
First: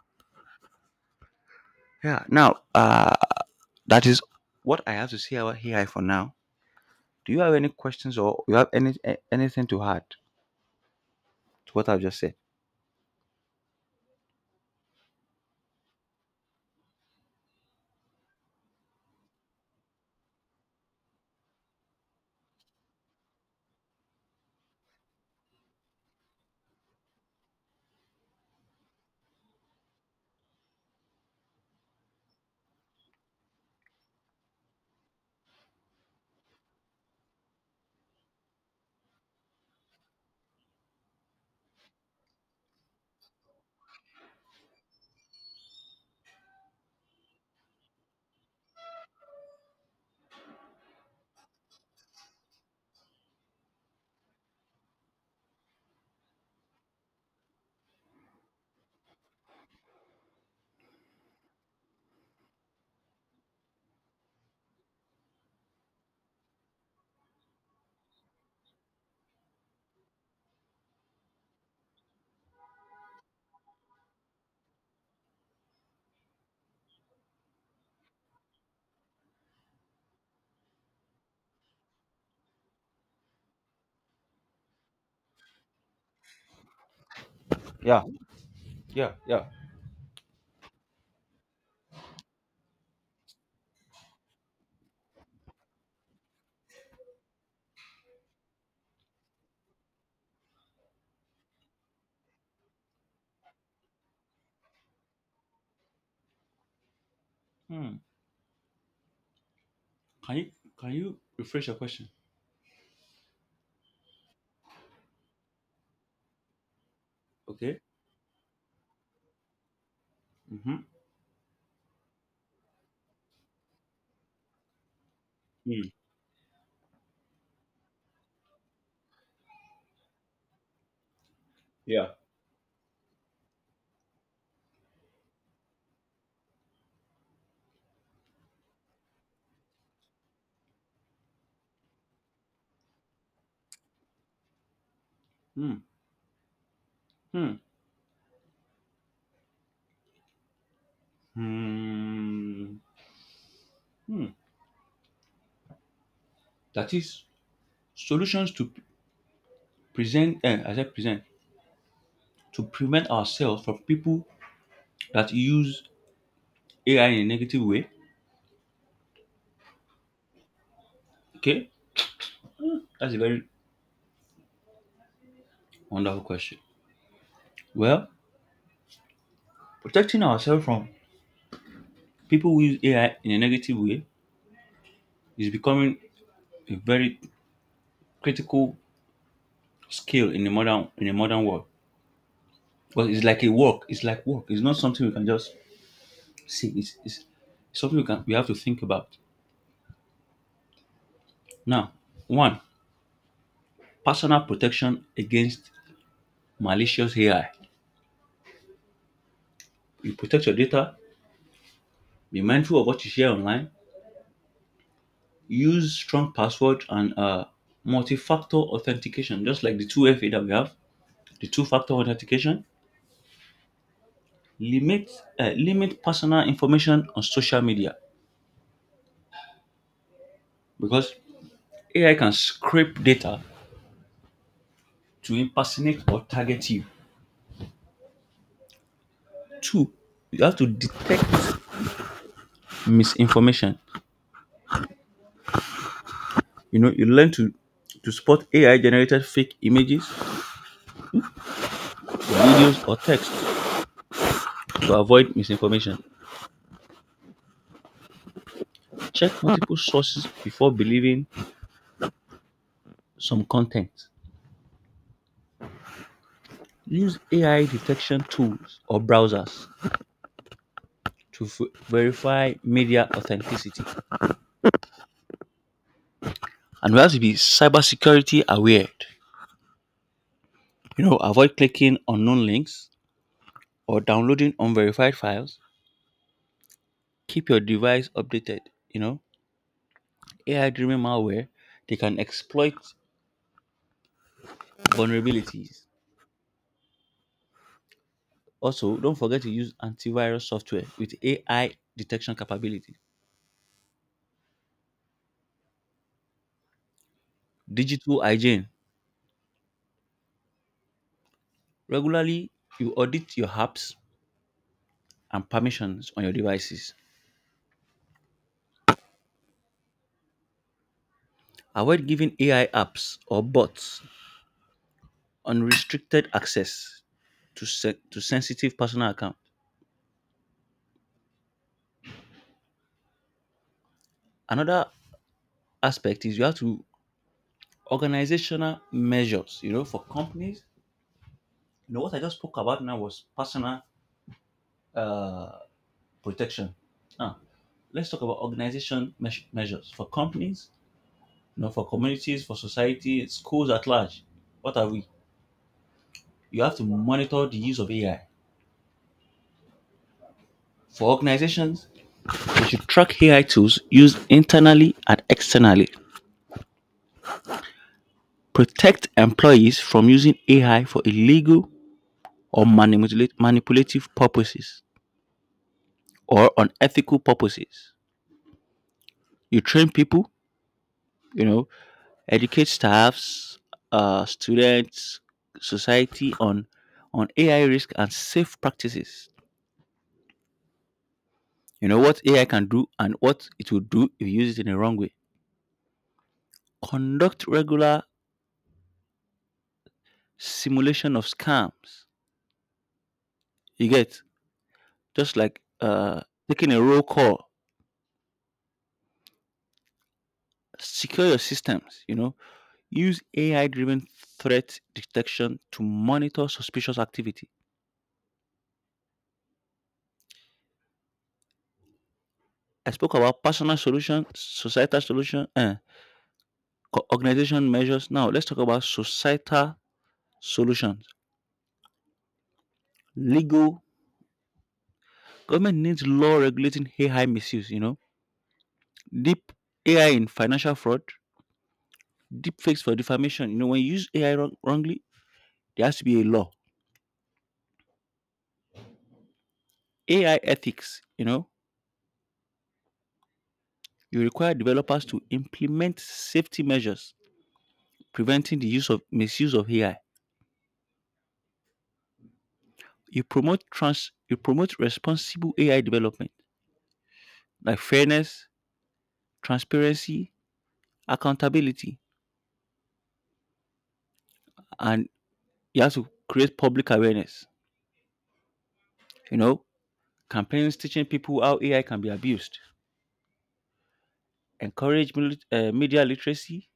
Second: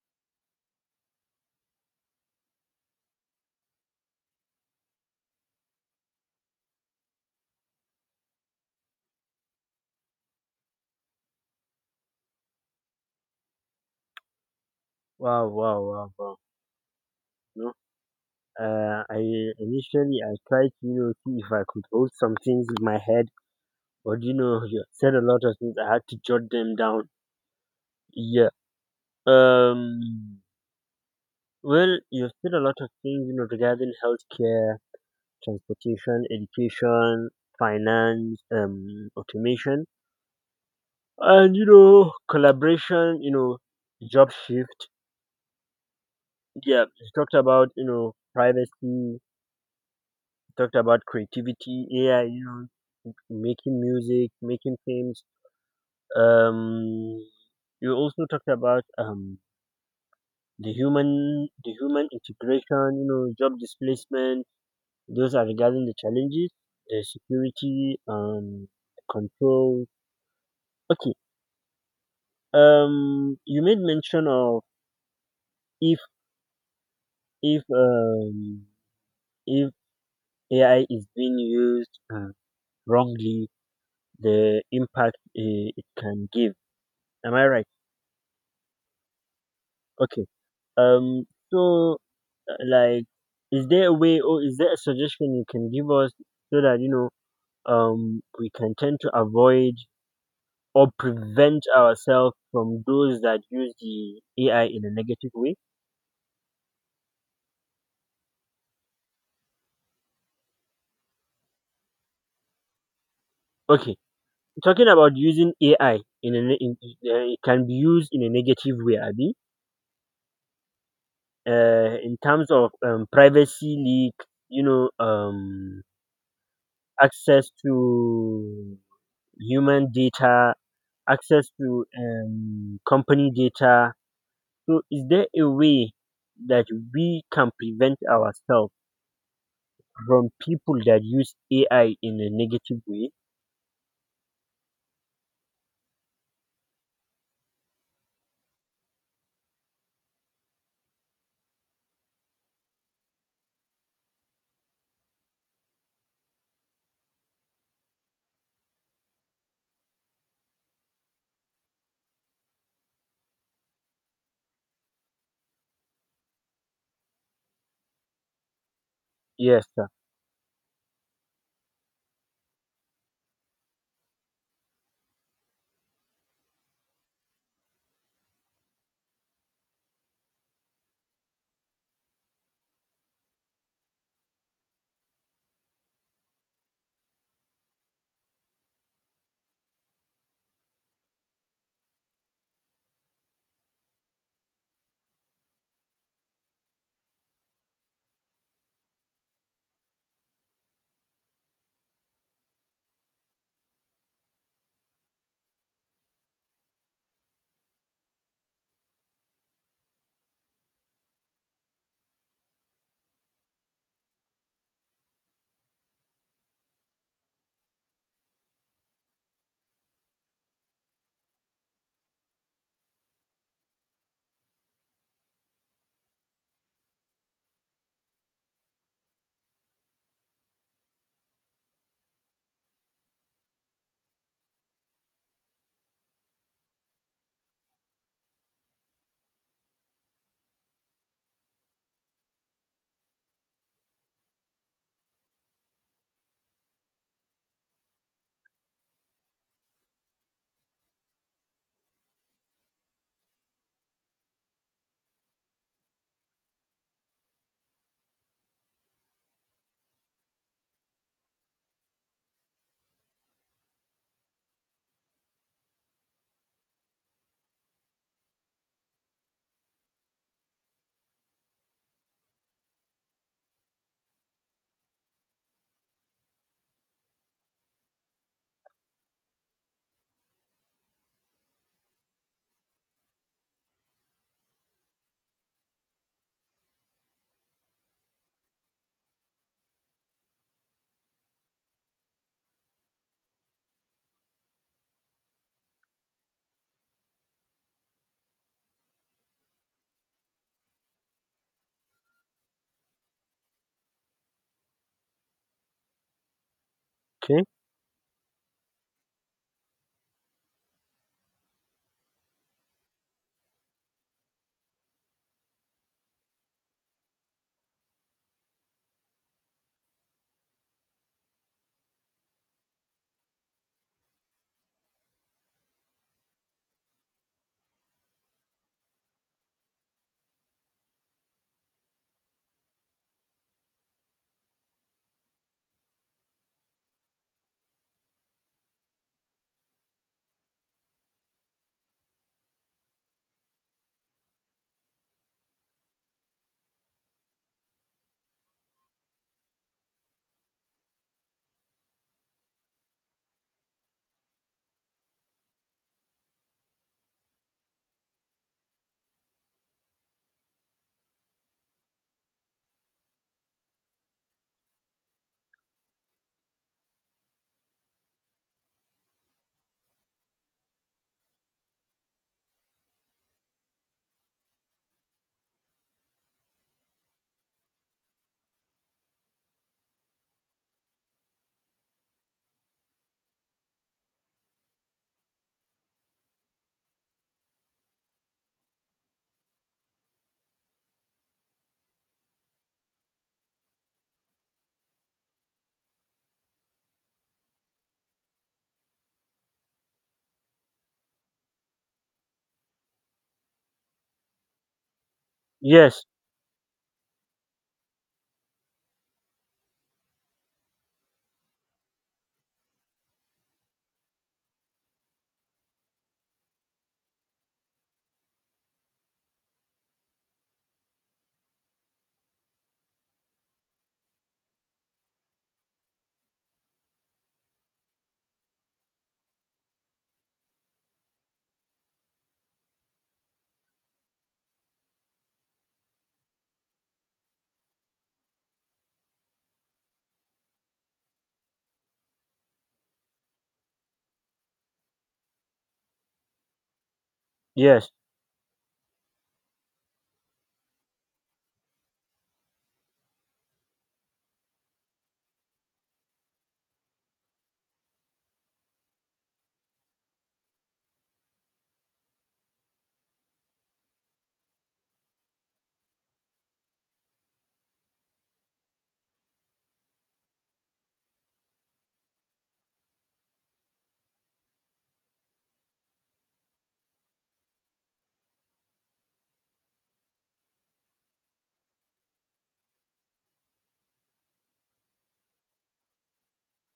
[SPEAKER 2] Yeah, now, uh, that is what I have to say about A I for now. Do you have any questions or you have any a- anything to add to what I've just said?
[SPEAKER 1] Wow. Wow. Wow. Wow. No. Uh, I Initially, I tried to you know see if I could hold some things in my head, but you know you said a lot of things. I had to jot them down. Yeah. Um. Well, you said a lot of things, you know, regarding healthcare, transportation, education, finance, um, automation. And you know, collaboration, you know, job shift. Yeah, you talked about, you know, privacy. You talked about creativity, A I, you know, making music, making films. Um you also talked about um the human the human integration, you know, job displacement. Those are regarding the challenges, the security, um control. Okay. Um you made mention of if if um if A I is being used uh, wrongly, the impact uh, it can give. Am I right?
[SPEAKER 2] Yeah, yeah, yeah.
[SPEAKER 1] Okay. Um. So, uh, like, is there a way, or is there a suggestion you can give us so that you know um we can tend to avoid or prevent ourselves from those that use the A I in a negative way?
[SPEAKER 2] Hmm. Can you can you refresh your question?
[SPEAKER 1] Okay. Talking about using A I, in a ne- in, in- uh, it can be
[SPEAKER 2] Okay.
[SPEAKER 1] used in a negative way, Abi.
[SPEAKER 2] Mm-hmm.
[SPEAKER 1] Uh, in terms of um, privacy leak, you know, um,
[SPEAKER 2] Hmm.
[SPEAKER 1] access to human data, access to
[SPEAKER 2] Yeah.
[SPEAKER 1] um, company data. So, is there a way that we can prevent ourselves from people that use A I in a negative way?
[SPEAKER 2] Hmm. Hmm. Hmm. Hmm. That is solutions to present, and as I said, present to prevent ourselves from people that use A I in a negative way.
[SPEAKER 1] Yes, sir.
[SPEAKER 2] Okay, that's a very wonderful question. Well, protecting ourselves from people who use A I in a negative way is becoming a very critical skill in the modern in the modern world. But it's like a work. It's like work. It's not something we can just see. It's, it's something we can we have to think about. Now, one, personal protection against malicious A I. You protect your data, be mindful of what you share online, use strong password and uh, multi-factor authentication, just like the two F A that we have, the two-factor authentication. Limit uh, Limit personal information on social media because A I can scrape data to impersonate or target you. Two, you have to detect misinformation. You know, you learn to to spot A I generated fake images, videos, or text. To avoid misinformation, check multiple sources before believing some content. Use A I detection tools or browsers to f- verify media authenticity. And we have to be cybersecurity aware. You know, avoid clicking unknown links or downloading unverified files. Keep your device updated. You know, A I driven malware, they can exploit vulnerabilities. Also, don't forget to use antivirus software with A I detection capability.
[SPEAKER 1] Okay.
[SPEAKER 2] Digital hygiene. Regularly, you audit your apps and permissions on your devices. Avoid giving A I apps or bots unrestricted access to, se- to sensitive personal accounts. Another aspect is you have to organizational measures, you know, for companies. You know, what I just spoke about now was personal uh, protection. Now, let's talk about organization meas- measures for companies, you know, for communities, for society, schools at large. What are we? You have to monitor the use of A I. For organizations, they should track A I tools used internally and externally, protect employees from using A I for illegal or manipula- manipulative purposes or unethical purposes. You train people, you know, educate staffs, uh, students, society on on A I risk and safe practices. You know what A I can do and what it will do if you use it in the wrong way. Conduct regular simulation of scams. You get just like
[SPEAKER 1] Yes,
[SPEAKER 2] uh, taking a roll call. Secure your systems, you know. Use A I driven threat detection to monitor suspicious activity. I spoke about personal solution, societal solution, and organization measures. Now let's talk about societal solutions. Legal government needs law regulating A I misuse, you know. Deep A I in financial fraud, deep fakes for defamation. You know, when you use A I wrong- wrongly, there has to be a law.
[SPEAKER 1] yes.
[SPEAKER 2] A I ethics, you know. You require developers to implement safety measures preventing the use of misuse of A I. You promote trans you promote responsible A I development like fairness, transparency, accountability, and you have to create public awareness. You know, campaigns teaching people how A I can be abused, encourage mil- uh, media literacy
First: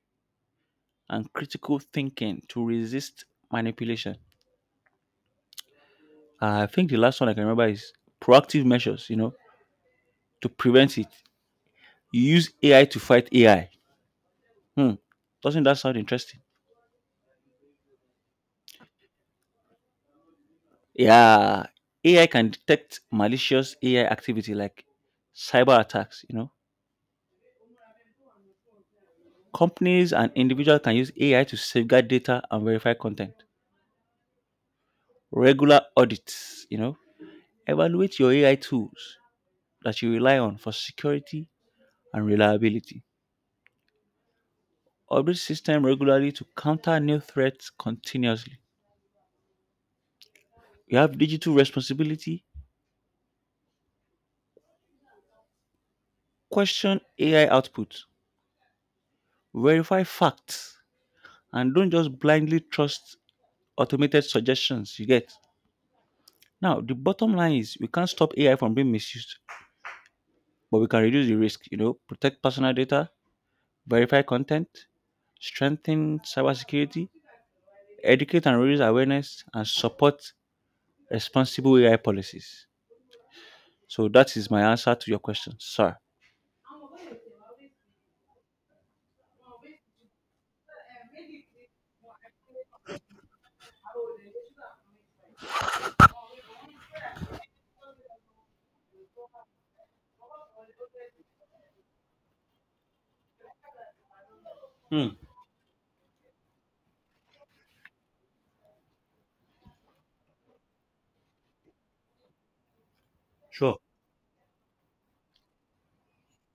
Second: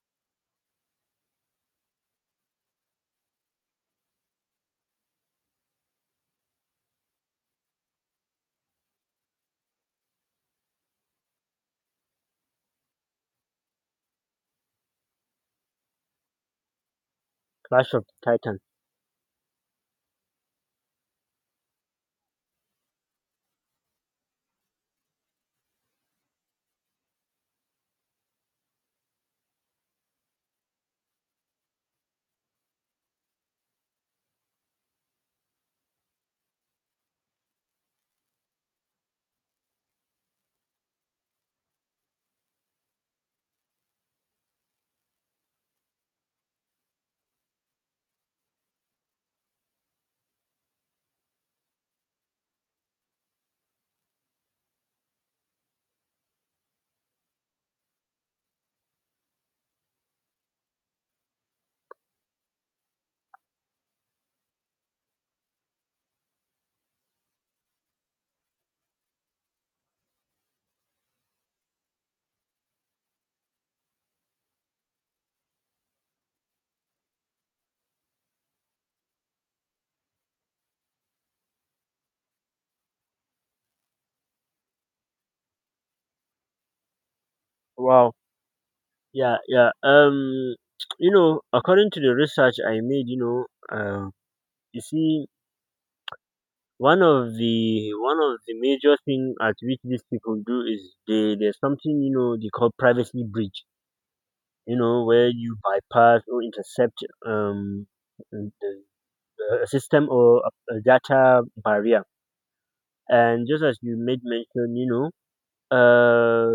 [SPEAKER 2] and critical thinking to resist manipulation. I think the last one I can remember is proactive measures. You know, to prevent it. You use A I to fight A I. Hmm. Doesn't that sound interesting?
[SPEAKER 1] Clash of the Titans.
[SPEAKER 2] Yeah. A I can detect malicious A I activity like cyber attacks, you know. Companies and individuals can use A I to safeguard data and verify content. Regular audits, you know. Evaluate your A I tools that you rely on for security and reliability. Update system regularly to counter new threats continuously. You have digital responsibility. Question A I output. Verify facts and don't just blindly trust automated suggestions you get. Now, the bottom line is we can't stop A I from being misused, but we can reduce the risk, you know, protect personal data, verify content, strengthen cybersecurity, educate and raise awareness, and support responsible A I policies. So that is my answer to your question, sir.
[SPEAKER 1] Wow. Yeah, yeah. Um, <tsk> you know, according to the research I made, you know, uh, you see, one of the one of the major thing at which these people do is they there's something you know they call privacy breach, you know
[SPEAKER 2] Hmm,
[SPEAKER 1] where you bypass or intercept um the- a system or a, a data barrier. And just
[SPEAKER 2] sure.
[SPEAKER 1] as you made mention, you know uh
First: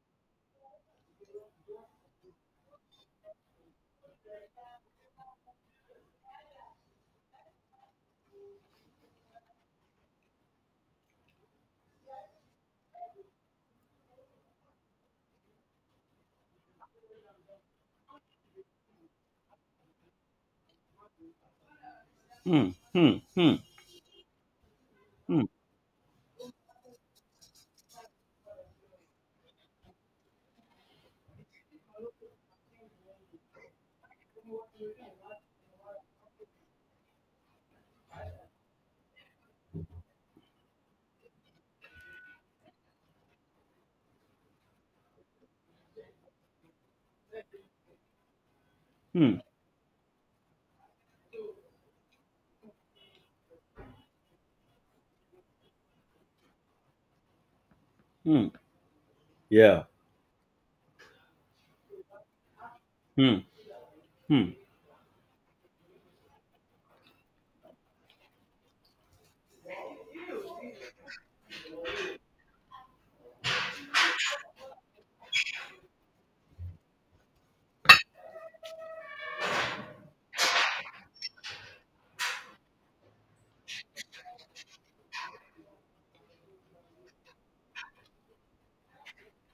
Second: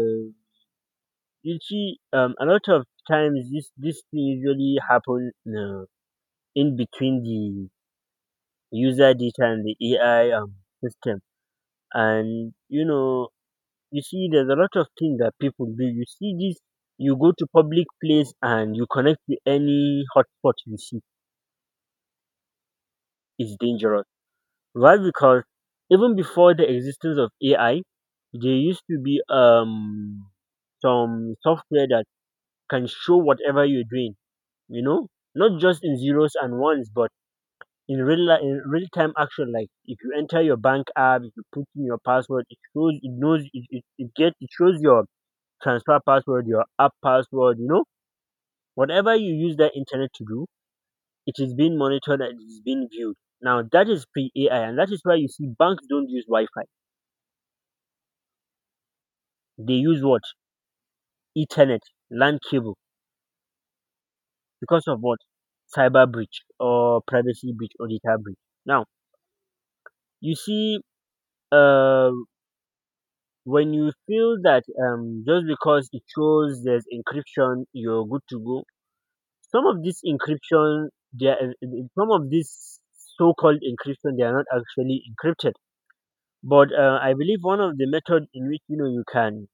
[SPEAKER 1] you see, um a lot of times this this thing usually happen, uh, in between the user data and the AI um system. And you know you see, there's a lot of things that people do. You see this, you go to public place and you connect to any hotspot you see.
[SPEAKER 2] Hmm, hmm, hmm,
[SPEAKER 1] It's dangerous. Why?
[SPEAKER 2] hmm,
[SPEAKER 1] Because even before the existence of A I, there used to be um some software that can show whatever you're doing. You know, Not just in zeros and ones, but in real li- in real time action. Like, if you enter your bank app, if you put in your password, it shows. It knows. It, it, it gets. It shows your transfer password, your app password, you know, whatever you
[SPEAKER 2] hmm,
[SPEAKER 1] use that internet to do, it is being monitored and it is being viewed. Now, that is pre A I, and that is why you see banks don't use Wi Fi.
[SPEAKER 2] hmm,
[SPEAKER 1] They
[SPEAKER 2] yeah,
[SPEAKER 1] use what? Ethernet, LAN cable,
[SPEAKER 2] hmm, hmm,
[SPEAKER 1] because of what? Cyber breach, or privacy breach, or data breach. Now you see, uh, when you feel that, um, just because it shows there's encryption, you're good to go. Some of this encryption, they are, uh, uh, some of this so-called encryption, they are not actually encrypted. But uh, I believe one of the method in which you know you can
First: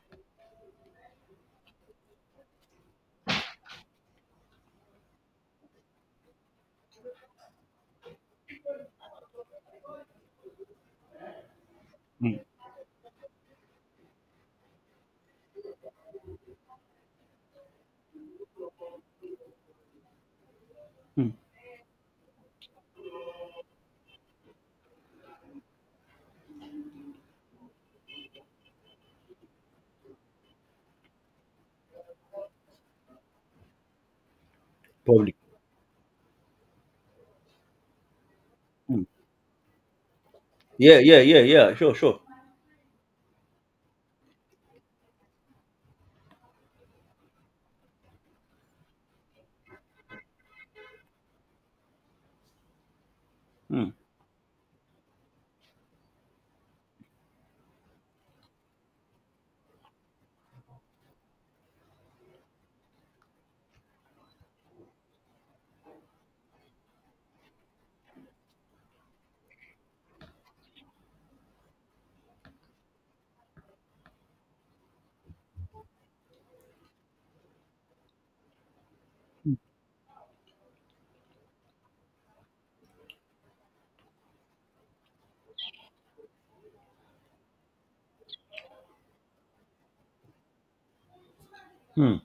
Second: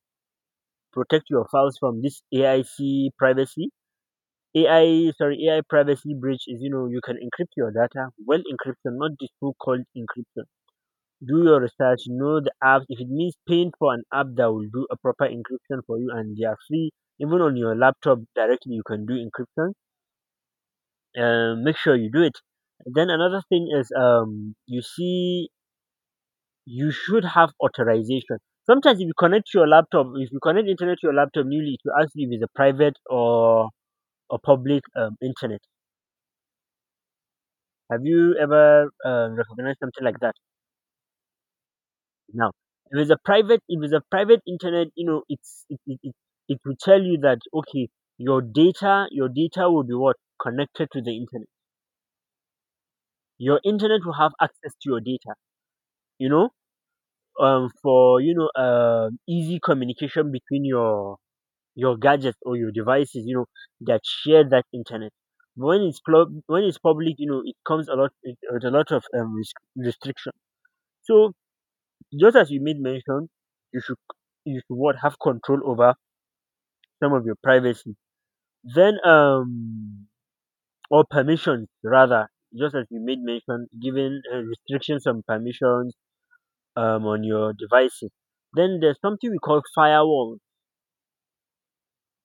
[SPEAKER 1] protect your files from this A I C privacy, A I sorry A I privacy breach is you know you can encrypt your data. Well, encryption, not the so-called encryption. Do your research,
[SPEAKER 2] hmm,
[SPEAKER 1] know the apps. If it means paying for an app that will do a proper encryption for you, and they are free, even on your laptop directly, you can do encryption.
[SPEAKER 2] hmm,
[SPEAKER 1] Uh, make sure you do it. Then another thing is, um, you see, you should have authorization. Sometimes if you connect your laptop, if you connect internet to your laptop newly, it will ask you if it's a private or a public um,
[SPEAKER 2] probably.
[SPEAKER 1] internet. Have you ever
[SPEAKER 2] Hmm.
[SPEAKER 1] uh, recognized something like that?
[SPEAKER 2] Yeah, sure.
[SPEAKER 1] Now, if it's a private, if it's a private internet, you know it's it, it, it, it will tell you that, okay, your data your data will be what connected to the internet. Your
[SPEAKER 2] Hmm,
[SPEAKER 1] internet will have access to your data. You know um for you know um easy communication between your your gadgets or your devices you know that share that internet, but when it's plu- when it's public, you know it comes a lot with with a lot of um res- restriction. So just as you made mention, you should you should, what, have control over some of your privacy. Then um or permissions, rather. Just as you made mention, given uh, restrictions and permissions um on your devices. Then there's something we call firewall.
[SPEAKER 2] hmm.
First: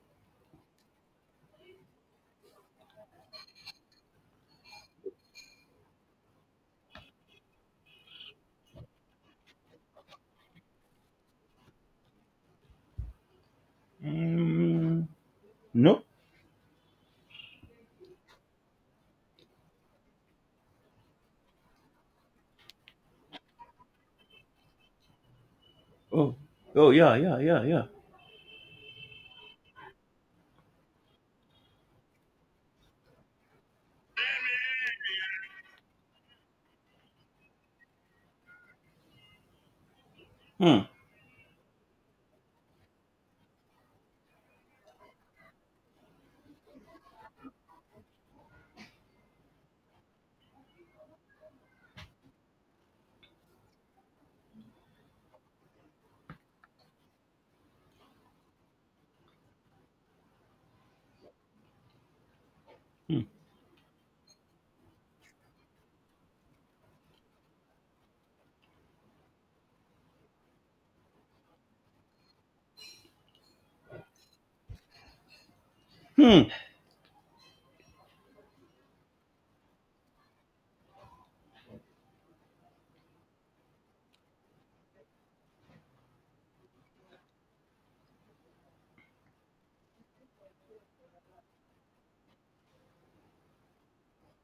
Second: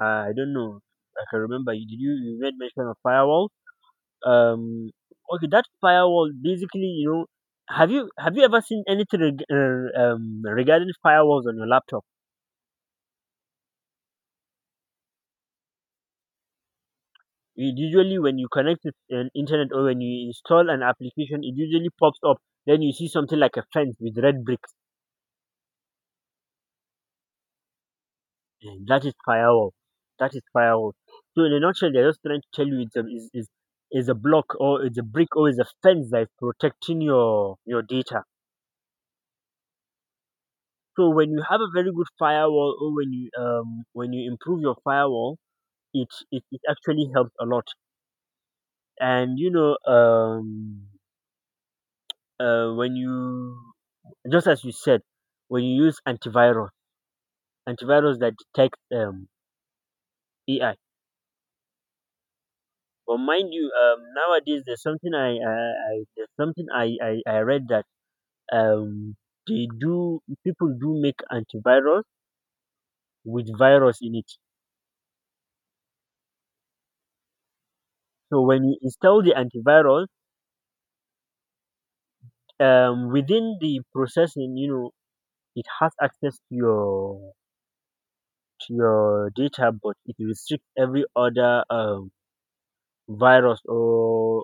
[SPEAKER 1] Uh, I don't know. I can remember. You Did you you made mention of firewall? Um, okay, that firewall basically, you know, have you have you ever seen anything reg- uh, um, regarding firewalls on your laptop?
[SPEAKER 2] Mm, nope.
[SPEAKER 1] It usually, when you connect it an internet or when you install an application, it usually pops up. Then you see something like a fence with red bricks.
[SPEAKER 2] Oh, oh, yeah, yeah, yeah, yeah.
[SPEAKER 1] And that is firewall. That is firewall. So in a nutshell, they're just trying to tell you it's a is is is a block, or it's a brick, or it's a fence that is protecting your your data.
[SPEAKER 2] Hmm,
[SPEAKER 1] So when you have a very good firewall, or when you um when you improve your firewall, it it, it actually helps a lot. And you know um uh, when you just as you said, when you use antivirus, antivirus that detects um A I. But
[SPEAKER 2] hmm,
[SPEAKER 1] mind you, um nowadays there's something I I, I there's something I, I I read that um they do people do make antivirus with virus in it.
[SPEAKER 2] hmm,
[SPEAKER 1] So when you install the antivirus um within the processing, you know, it has access to your to your data, but it restricts every other um virus, or,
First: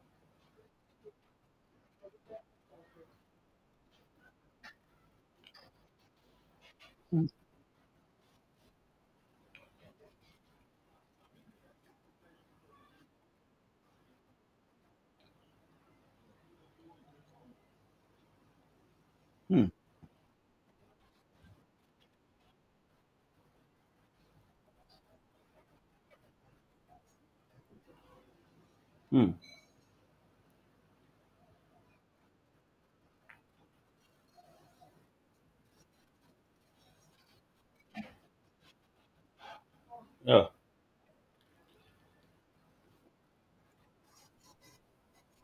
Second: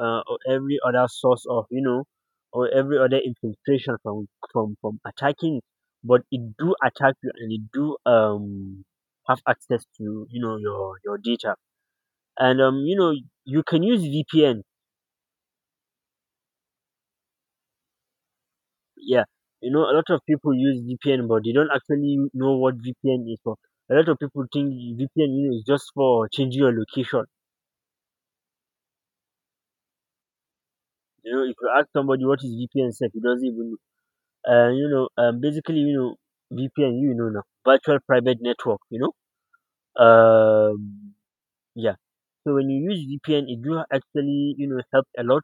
[SPEAKER 1] uh, or every other source of, you know, or every other infiltration from from from attacking. But it do attack you, and it do um have access to, you know, your your data. And um you know, you can use vpn, yeah.
[SPEAKER 2] hmm,
[SPEAKER 1] You know, a lot of people use vpn, but they don't actually know what vpn is for. A lot of people think vpn, you know, is just for changing your location.
[SPEAKER 2] hmm,
[SPEAKER 1] You know, if you ask somebody what is vpn, said he doesn't even know. Uh, you know, um, basically, you know, vpn, you know, now virtual private network, you know.
[SPEAKER 2] yeah,
[SPEAKER 1] um yeah. So when you use vpn, it do actually, you know, help a lot.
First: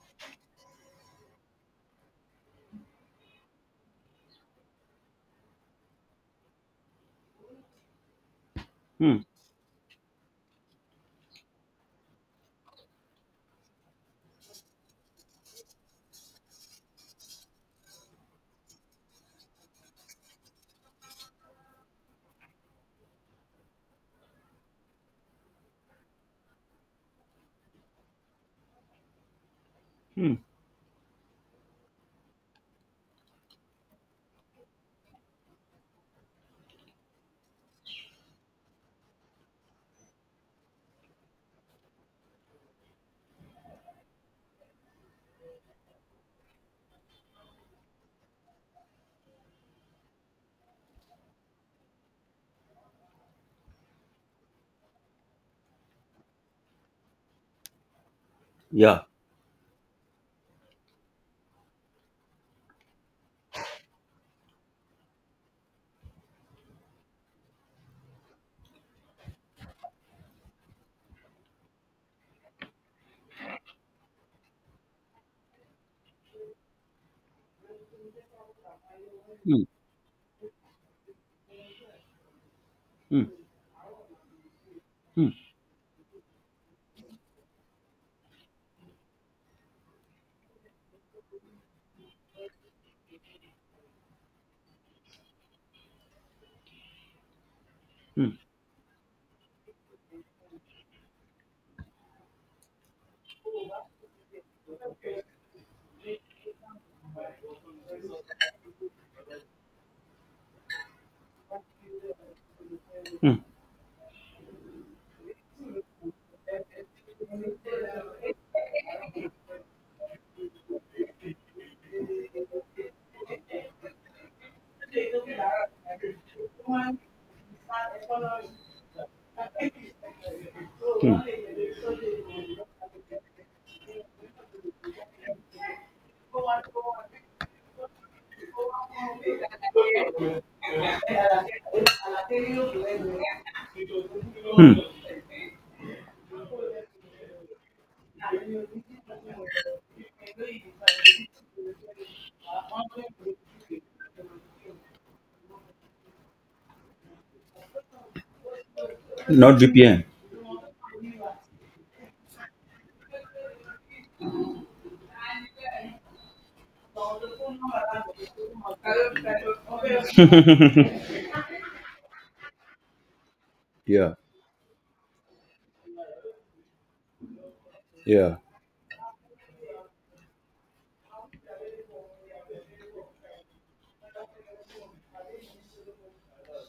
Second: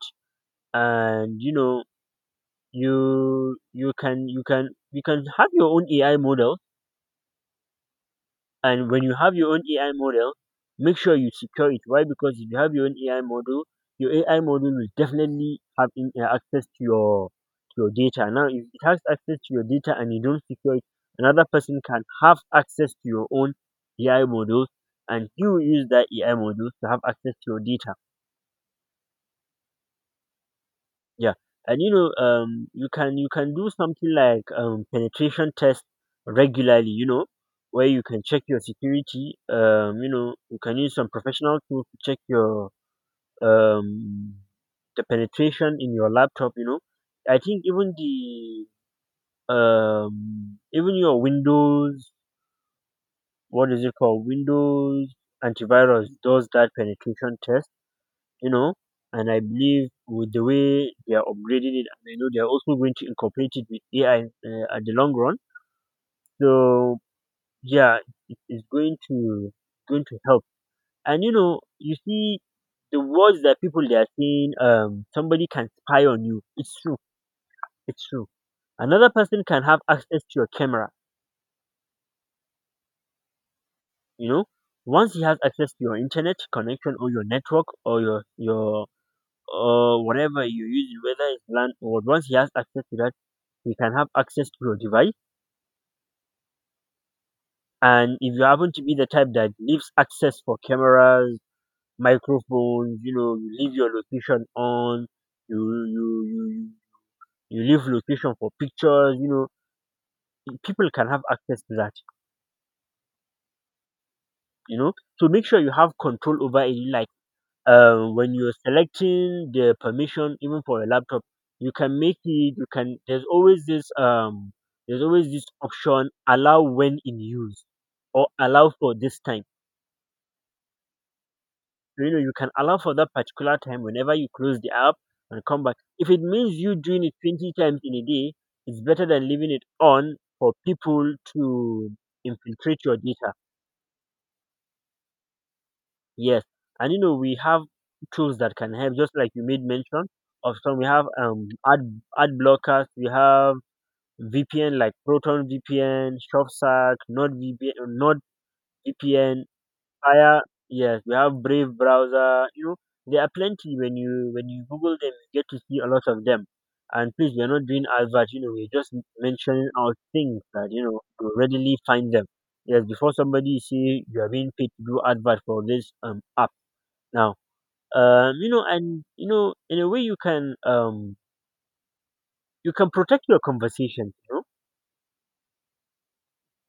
[SPEAKER 1] And you know, you you can you can you can have your own ai model. And when you
[SPEAKER 2] hmm,
[SPEAKER 1] have your own A I model, make sure you secure it. Why? Because if you have your own A I model, your A I model will definitely have in, uh, access to your to your data. Now, if it has access to your data and you don't secure it, another person can have access to your own A I models, and you use that A I model to have access to your data.
[SPEAKER 2] hmm,
[SPEAKER 1] Yeah. And you know, um you can you can do something like um penetration test regularly, you know, where you can check your security. Um you know, you can use some professional tools to check your um the penetration in your laptop, you know. I think even the um even your windows, what is it called, windows antivirus, does that penetration test, you know.
[SPEAKER 2] yeah,
[SPEAKER 1] And I believe with the way they are upgrading it, and I know they are also going to incorporate it with A I, uh, at the long run. So yeah, it is going to going to help. And you know, you see the words that people they are saying, um, somebody can spy on you. It's true. It's true. Another person can
[SPEAKER 2] hmm,
[SPEAKER 1] have access to your camera.
[SPEAKER 2] hmm,
[SPEAKER 1] You know, once he
[SPEAKER 2] hmm,
[SPEAKER 1] has access to your internet connection or your network or your your or whatever you use, whether it's land or what, once he has access to that, he can have access to your device. And
[SPEAKER 2] hmm,
[SPEAKER 1] if you happen to be the type that leaves access for cameras, microphones, you know, you leave your location on, you you you you you leave location for pictures, you know, people can have access to that,
[SPEAKER 2] hmm.
[SPEAKER 1] you know. So make sure you have control over it. Like, uh, when you're selecting the permission even for a laptop, you can make it, you can, there's always this um there's always this option, allow when in use, or allow for this time. So you know, you can allow for that particular time, whenever you close the app and come back. If it means you doing it twenty times in a day, it's better than leaving it on for people to infiltrate your data. Yes. And you know, we have tools that can help, just like you made mention of some. We have um ad ad blockers, we have V P N like Proton VPN, ShopSack, Nord V P N, Nord V P N,
[SPEAKER 2] Not V P N.
[SPEAKER 1] Fire. Yes, we have Brave browser. You know, there are plenty. When you when you Google them, you get to see a lot of them. And please, we are not doing advert. You know, we're just mentioning our things that, you know, you readily find them. Yes, before somebody say
[SPEAKER 2] Yeah,
[SPEAKER 1] you are being paid to do advert for this um app now. Um
[SPEAKER 2] yeah,
[SPEAKER 1] you know, and you know, in a way, you can um you can protect your conversation, you know.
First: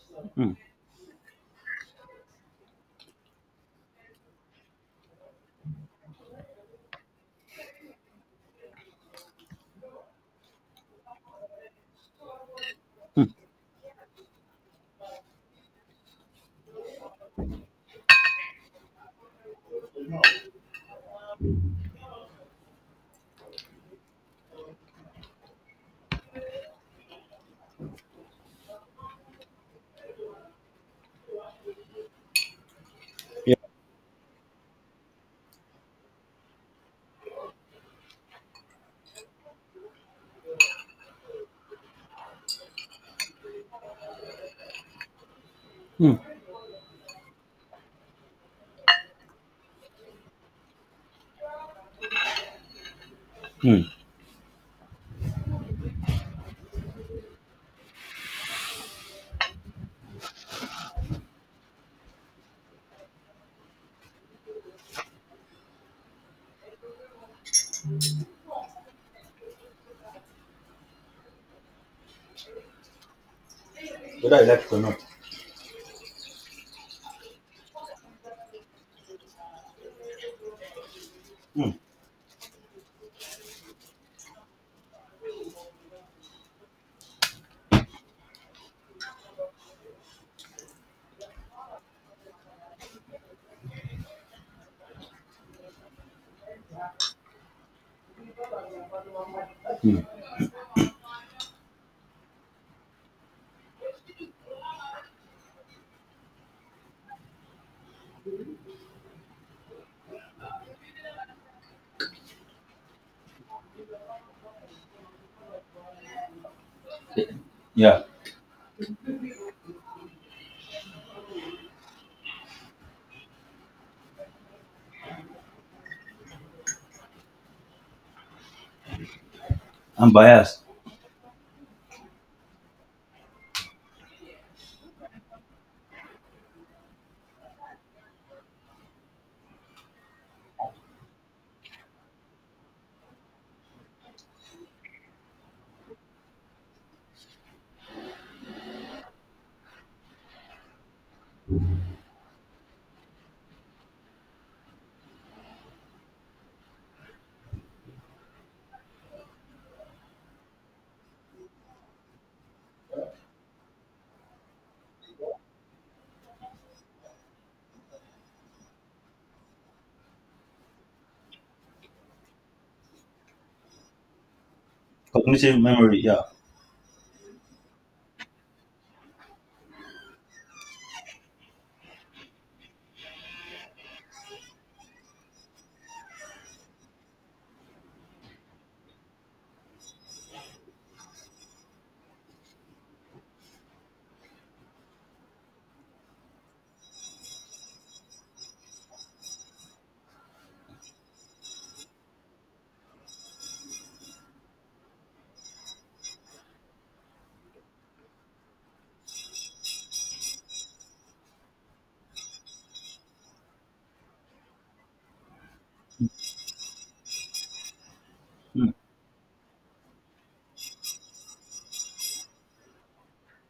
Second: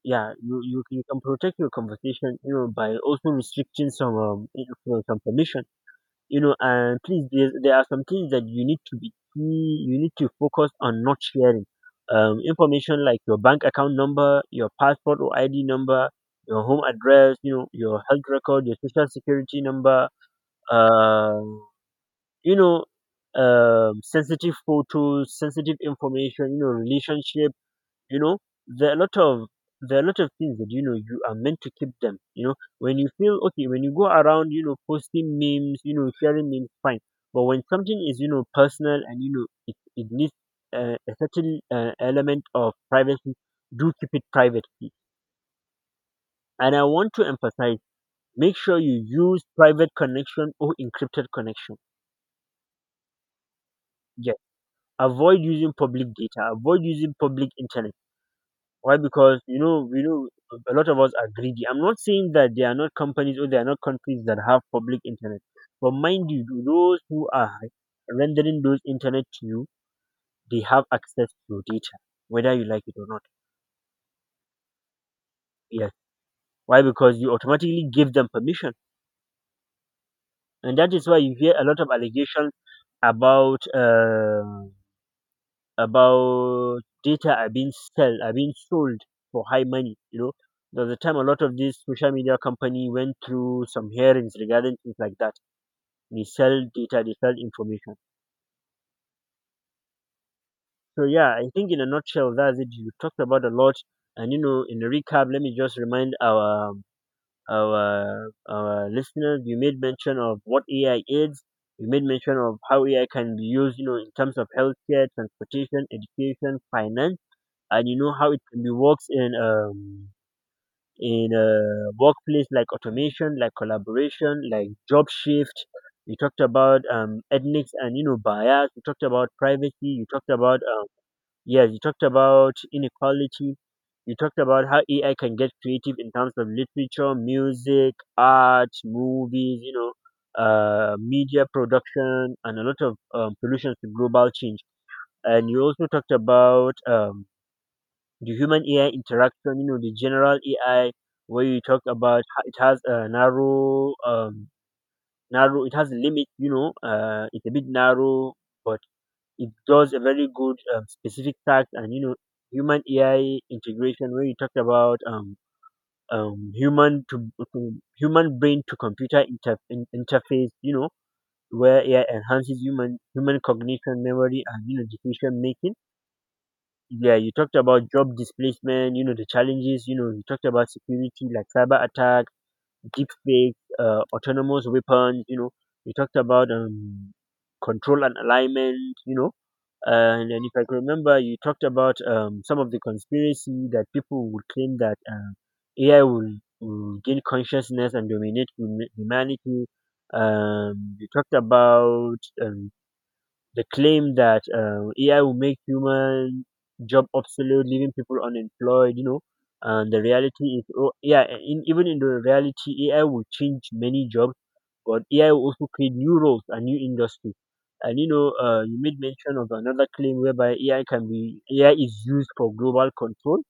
[SPEAKER 1] Yeah,
[SPEAKER 2] hmm,
[SPEAKER 1] you you, you can protect your conversation, you know, by also restricting some, um you know, some permission, you know. And please, there, there are some things that you need to be you need to focus on, not sharing um information like your bank account number, your passport or id number, your home address, you know, your health record, your social security number, uh you know, um sensitive photos, sensitive information, you know, relationship, you know. there are a lot of there are a lot of things that, you know, you are meant to keep them, you know. When you feel
[SPEAKER 2] yeah,
[SPEAKER 1] okay, when you go around, you know, posting memes, you know, sharing memes, fine. But when something is, you know, personal, and you know it, it needs uh, a certain uh, element of privacy, do keep it private, please.
[SPEAKER 2] hmm,
[SPEAKER 1] And I want to emphasize, make sure you use private connection or encrypted connection.
[SPEAKER 2] hmm.
[SPEAKER 1] Yes. Avoid using public data, avoid using public internet. Why? Because, you know, we know a lot of us are greedy. I'm not saying that there are not companies or there are not countries that have public internet, but mind you, those who are rendering those internet to you, they have access to your data, whether you like it or not.
[SPEAKER 2] Whether I like it or not.
[SPEAKER 1] Yes. Why? Because you automatically give them permission, and that is why you hear a lot of allegations about, uh about data are being sell are being sold for high money. You know, there's a time a lot of these social media company went through some hearings regarding things like that. They sell data, they sell information. So yeah, I think in a nutshell, that's it. You talked about a lot, and you know, in a recap, let me just remind our our our listeners. You made mention of what A I is. You made mention of how A I can be used, you know, in terms of healthcare, transportation, education, finance, and you
[SPEAKER 2] Yeah,
[SPEAKER 1] know how it can be works in um in a workplace, like automation, like collaboration, like job shift. You talked about um ethnics, and you know, bias. You talked about privacy. You
[SPEAKER 2] I'm
[SPEAKER 1] talked about,
[SPEAKER 2] biased.
[SPEAKER 1] um yes, you talked about inequality. You talked about how ai can get creative in terms of literature, music, art, movies, you know, uh, media production, and a lot of, um, solutions to global change. And you also talked about, um, the human A I interaction, you know, the general A I, where you talk about ho- it has a narrow, um, narrow, it has a limit, you know. Uh, it's a bit narrow, but it does a very good, um, specific task. And, you know, human A I integration, where you talk about, um, um, human to, to human, brain to computer inter, in, interface, you know, where A I enhances human human cognition, memory, and you know, decision making. Yeah, you talked about job displacement, you know, the challenges, you know. You talked about security, like cyber attack, deep fake, uh, autonomous weapons, you know. You talked about, um, control and alignment, you know. And, and if I can remember, you talked about, um, some of the conspiracy that people would claim that, uh, A I will, will gain consciousness and dominate hum- humanity. Um, you talked about, um, the claim that, um, A I will make human job obsolete, leaving people unemployed, you know. And the reality is, oh, yeah, in, even in the reality, A I will change many jobs, but A I will also create new roles and new industries. And you know, uh, you made mention of another claim, whereby A I can be A I is used for global control.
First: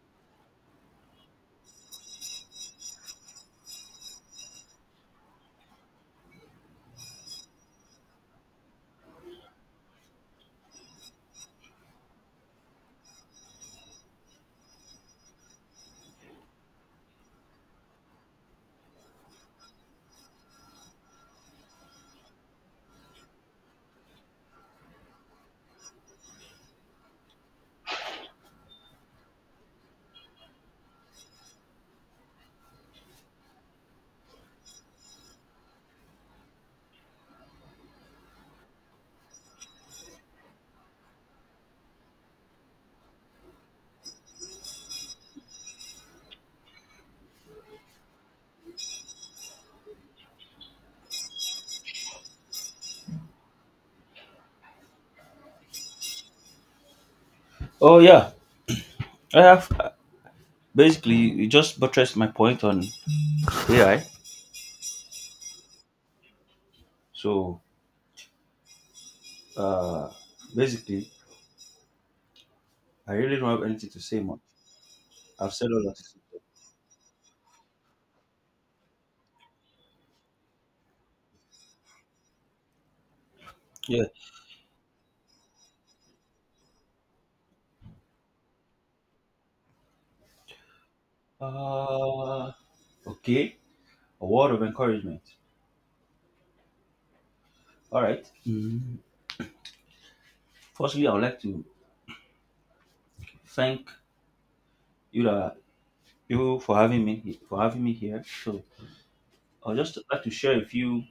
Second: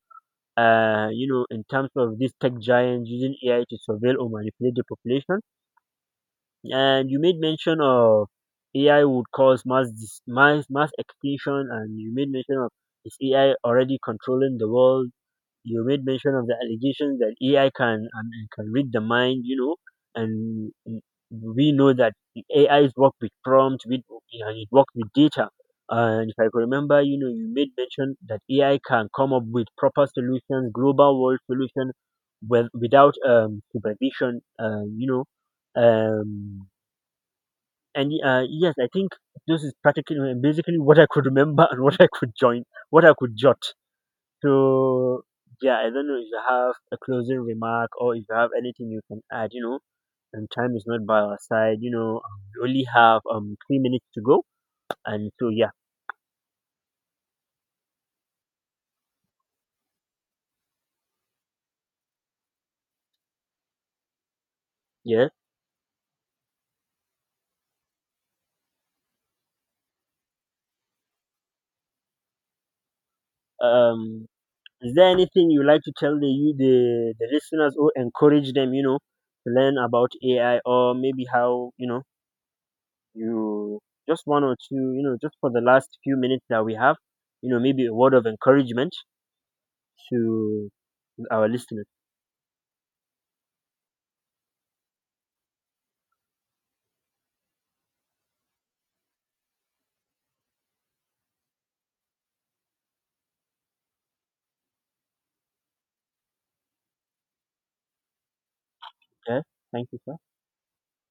[SPEAKER 1] Uh, you know, in terms of these tech giants using A I to surveil or manipulate the population. And you made mention of A I would cause mass dis- mass mass extinction, and you made mention of, is A I already controlling the world. You made mention of the allegations that A I can, um, can read the mind, you know, and we know that the A Is work with prompt, with and it work with data. And if I could remember, you know, you made mention that A I can come up with proper solutions, global world solutions, with, without, um, supervision. uh, you know, um, and, uh, yes, I think this is practically basically what I could remember and what I could join, what I could jot. So yeah, I don't know if you have a closing remark or if you have anything you can add. You know, and time is not by our side. You know, um, we only have um three minutes to go, and so yeah,
[SPEAKER 2] Oh, yeah, I have. uh, Basically, you just buttressed my point on A I.
[SPEAKER 1] yeah.
[SPEAKER 2] So, uh, basically, I really don't have anything to say
[SPEAKER 1] Um,
[SPEAKER 2] more.
[SPEAKER 1] is there anything you like
[SPEAKER 2] Barcelona.
[SPEAKER 1] to tell the you the the listeners or encourage them? You know, to learn about A I, or maybe how, you know, you
[SPEAKER 2] Yeah.
[SPEAKER 1] just one or two, you know, just for the last few minutes that we have, you know, maybe a word of encouragement to our listeners.
[SPEAKER 2] Uh, okay. A word of encouragement. All right. Mm. Firstly, I would like to thank you that you for having me for having me here. So
[SPEAKER 1] Okay,
[SPEAKER 2] I would
[SPEAKER 1] thank
[SPEAKER 2] just
[SPEAKER 1] you, sir.
[SPEAKER 2] like to share a few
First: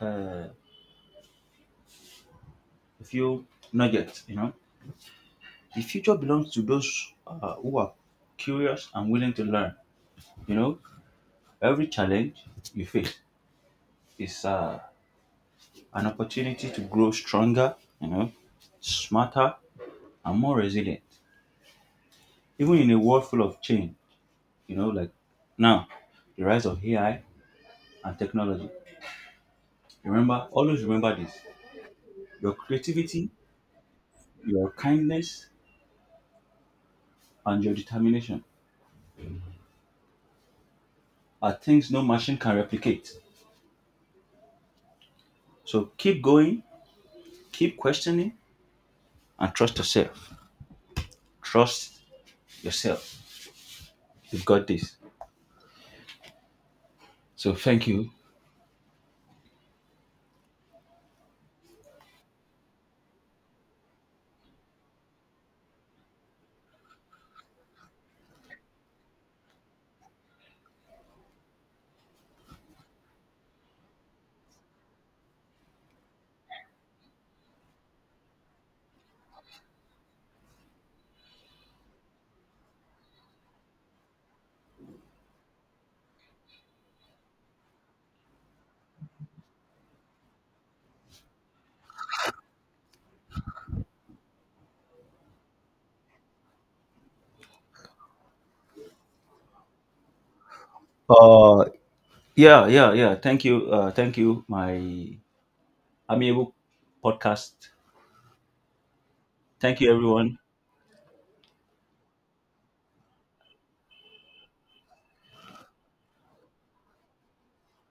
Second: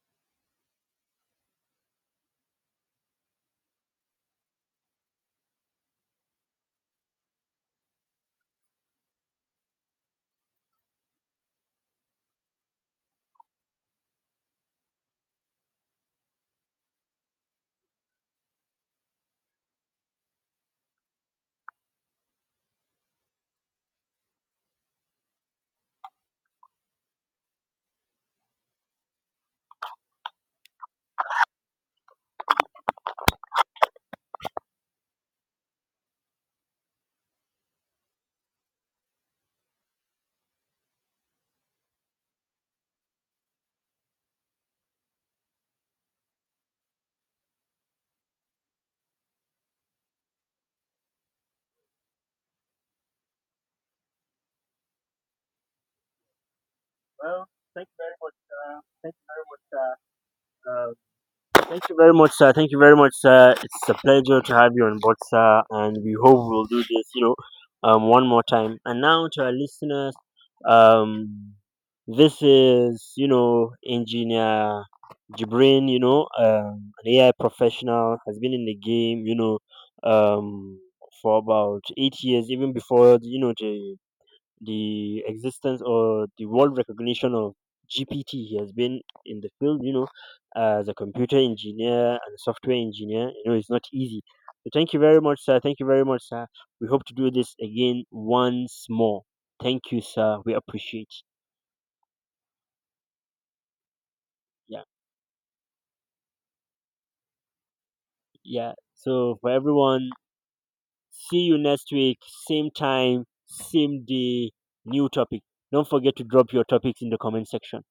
[SPEAKER 2] uh, a few nuggets. You know, the future belongs to those uh, who are curious and willing to learn. You know, every challenge you face is uh, an opportunity to grow stronger. You know, smarter and more resilient. Even in a world full of change, you know, like now, the rise of A I and technology. Remember, always remember this. Your creativity, your kindness, and your determination are things no machine can replicate. So keep going, keep questioning, and trust yourself. Trust yourself. You've got this.
[SPEAKER 1] Well,
[SPEAKER 2] So thank
[SPEAKER 1] thank you
[SPEAKER 2] you.
[SPEAKER 1] very much. Uh, thank you very much, uh, uh, Thank you very much, sir. Thank you very much, sir. It's a pleasure to have you on board, sir. And we hope we'll do this, you know, um, one more time. And now to our listeners, um, this is, you know, engineer Jibrin, you know, um, an A I professional, has been in the game, you know, um, for about eight years, even before, you know, the the existence or the world recognition of G P T. He has been in the field, you know, as a computer engineer and software engineer. You know, it's not easy. So thank you very much, sir. Thank you very much, sir. We hope to do this again once more. Thank you, sir. We appreciate.
[SPEAKER 2] Uh yeah, yeah, yeah. Thank you. Uh thank you, my
[SPEAKER 1] Yeah,
[SPEAKER 2] amiable podcast.
[SPEAKER 1] yeah. So for
[SPEAKER 2] Thank you
[SPEAKER 1] everyone,
[SPEAKER 2] everyone.
[SPEAKER 1] see you next week, same time, same day, new topic. Don't forget to drop your topics in the comment section.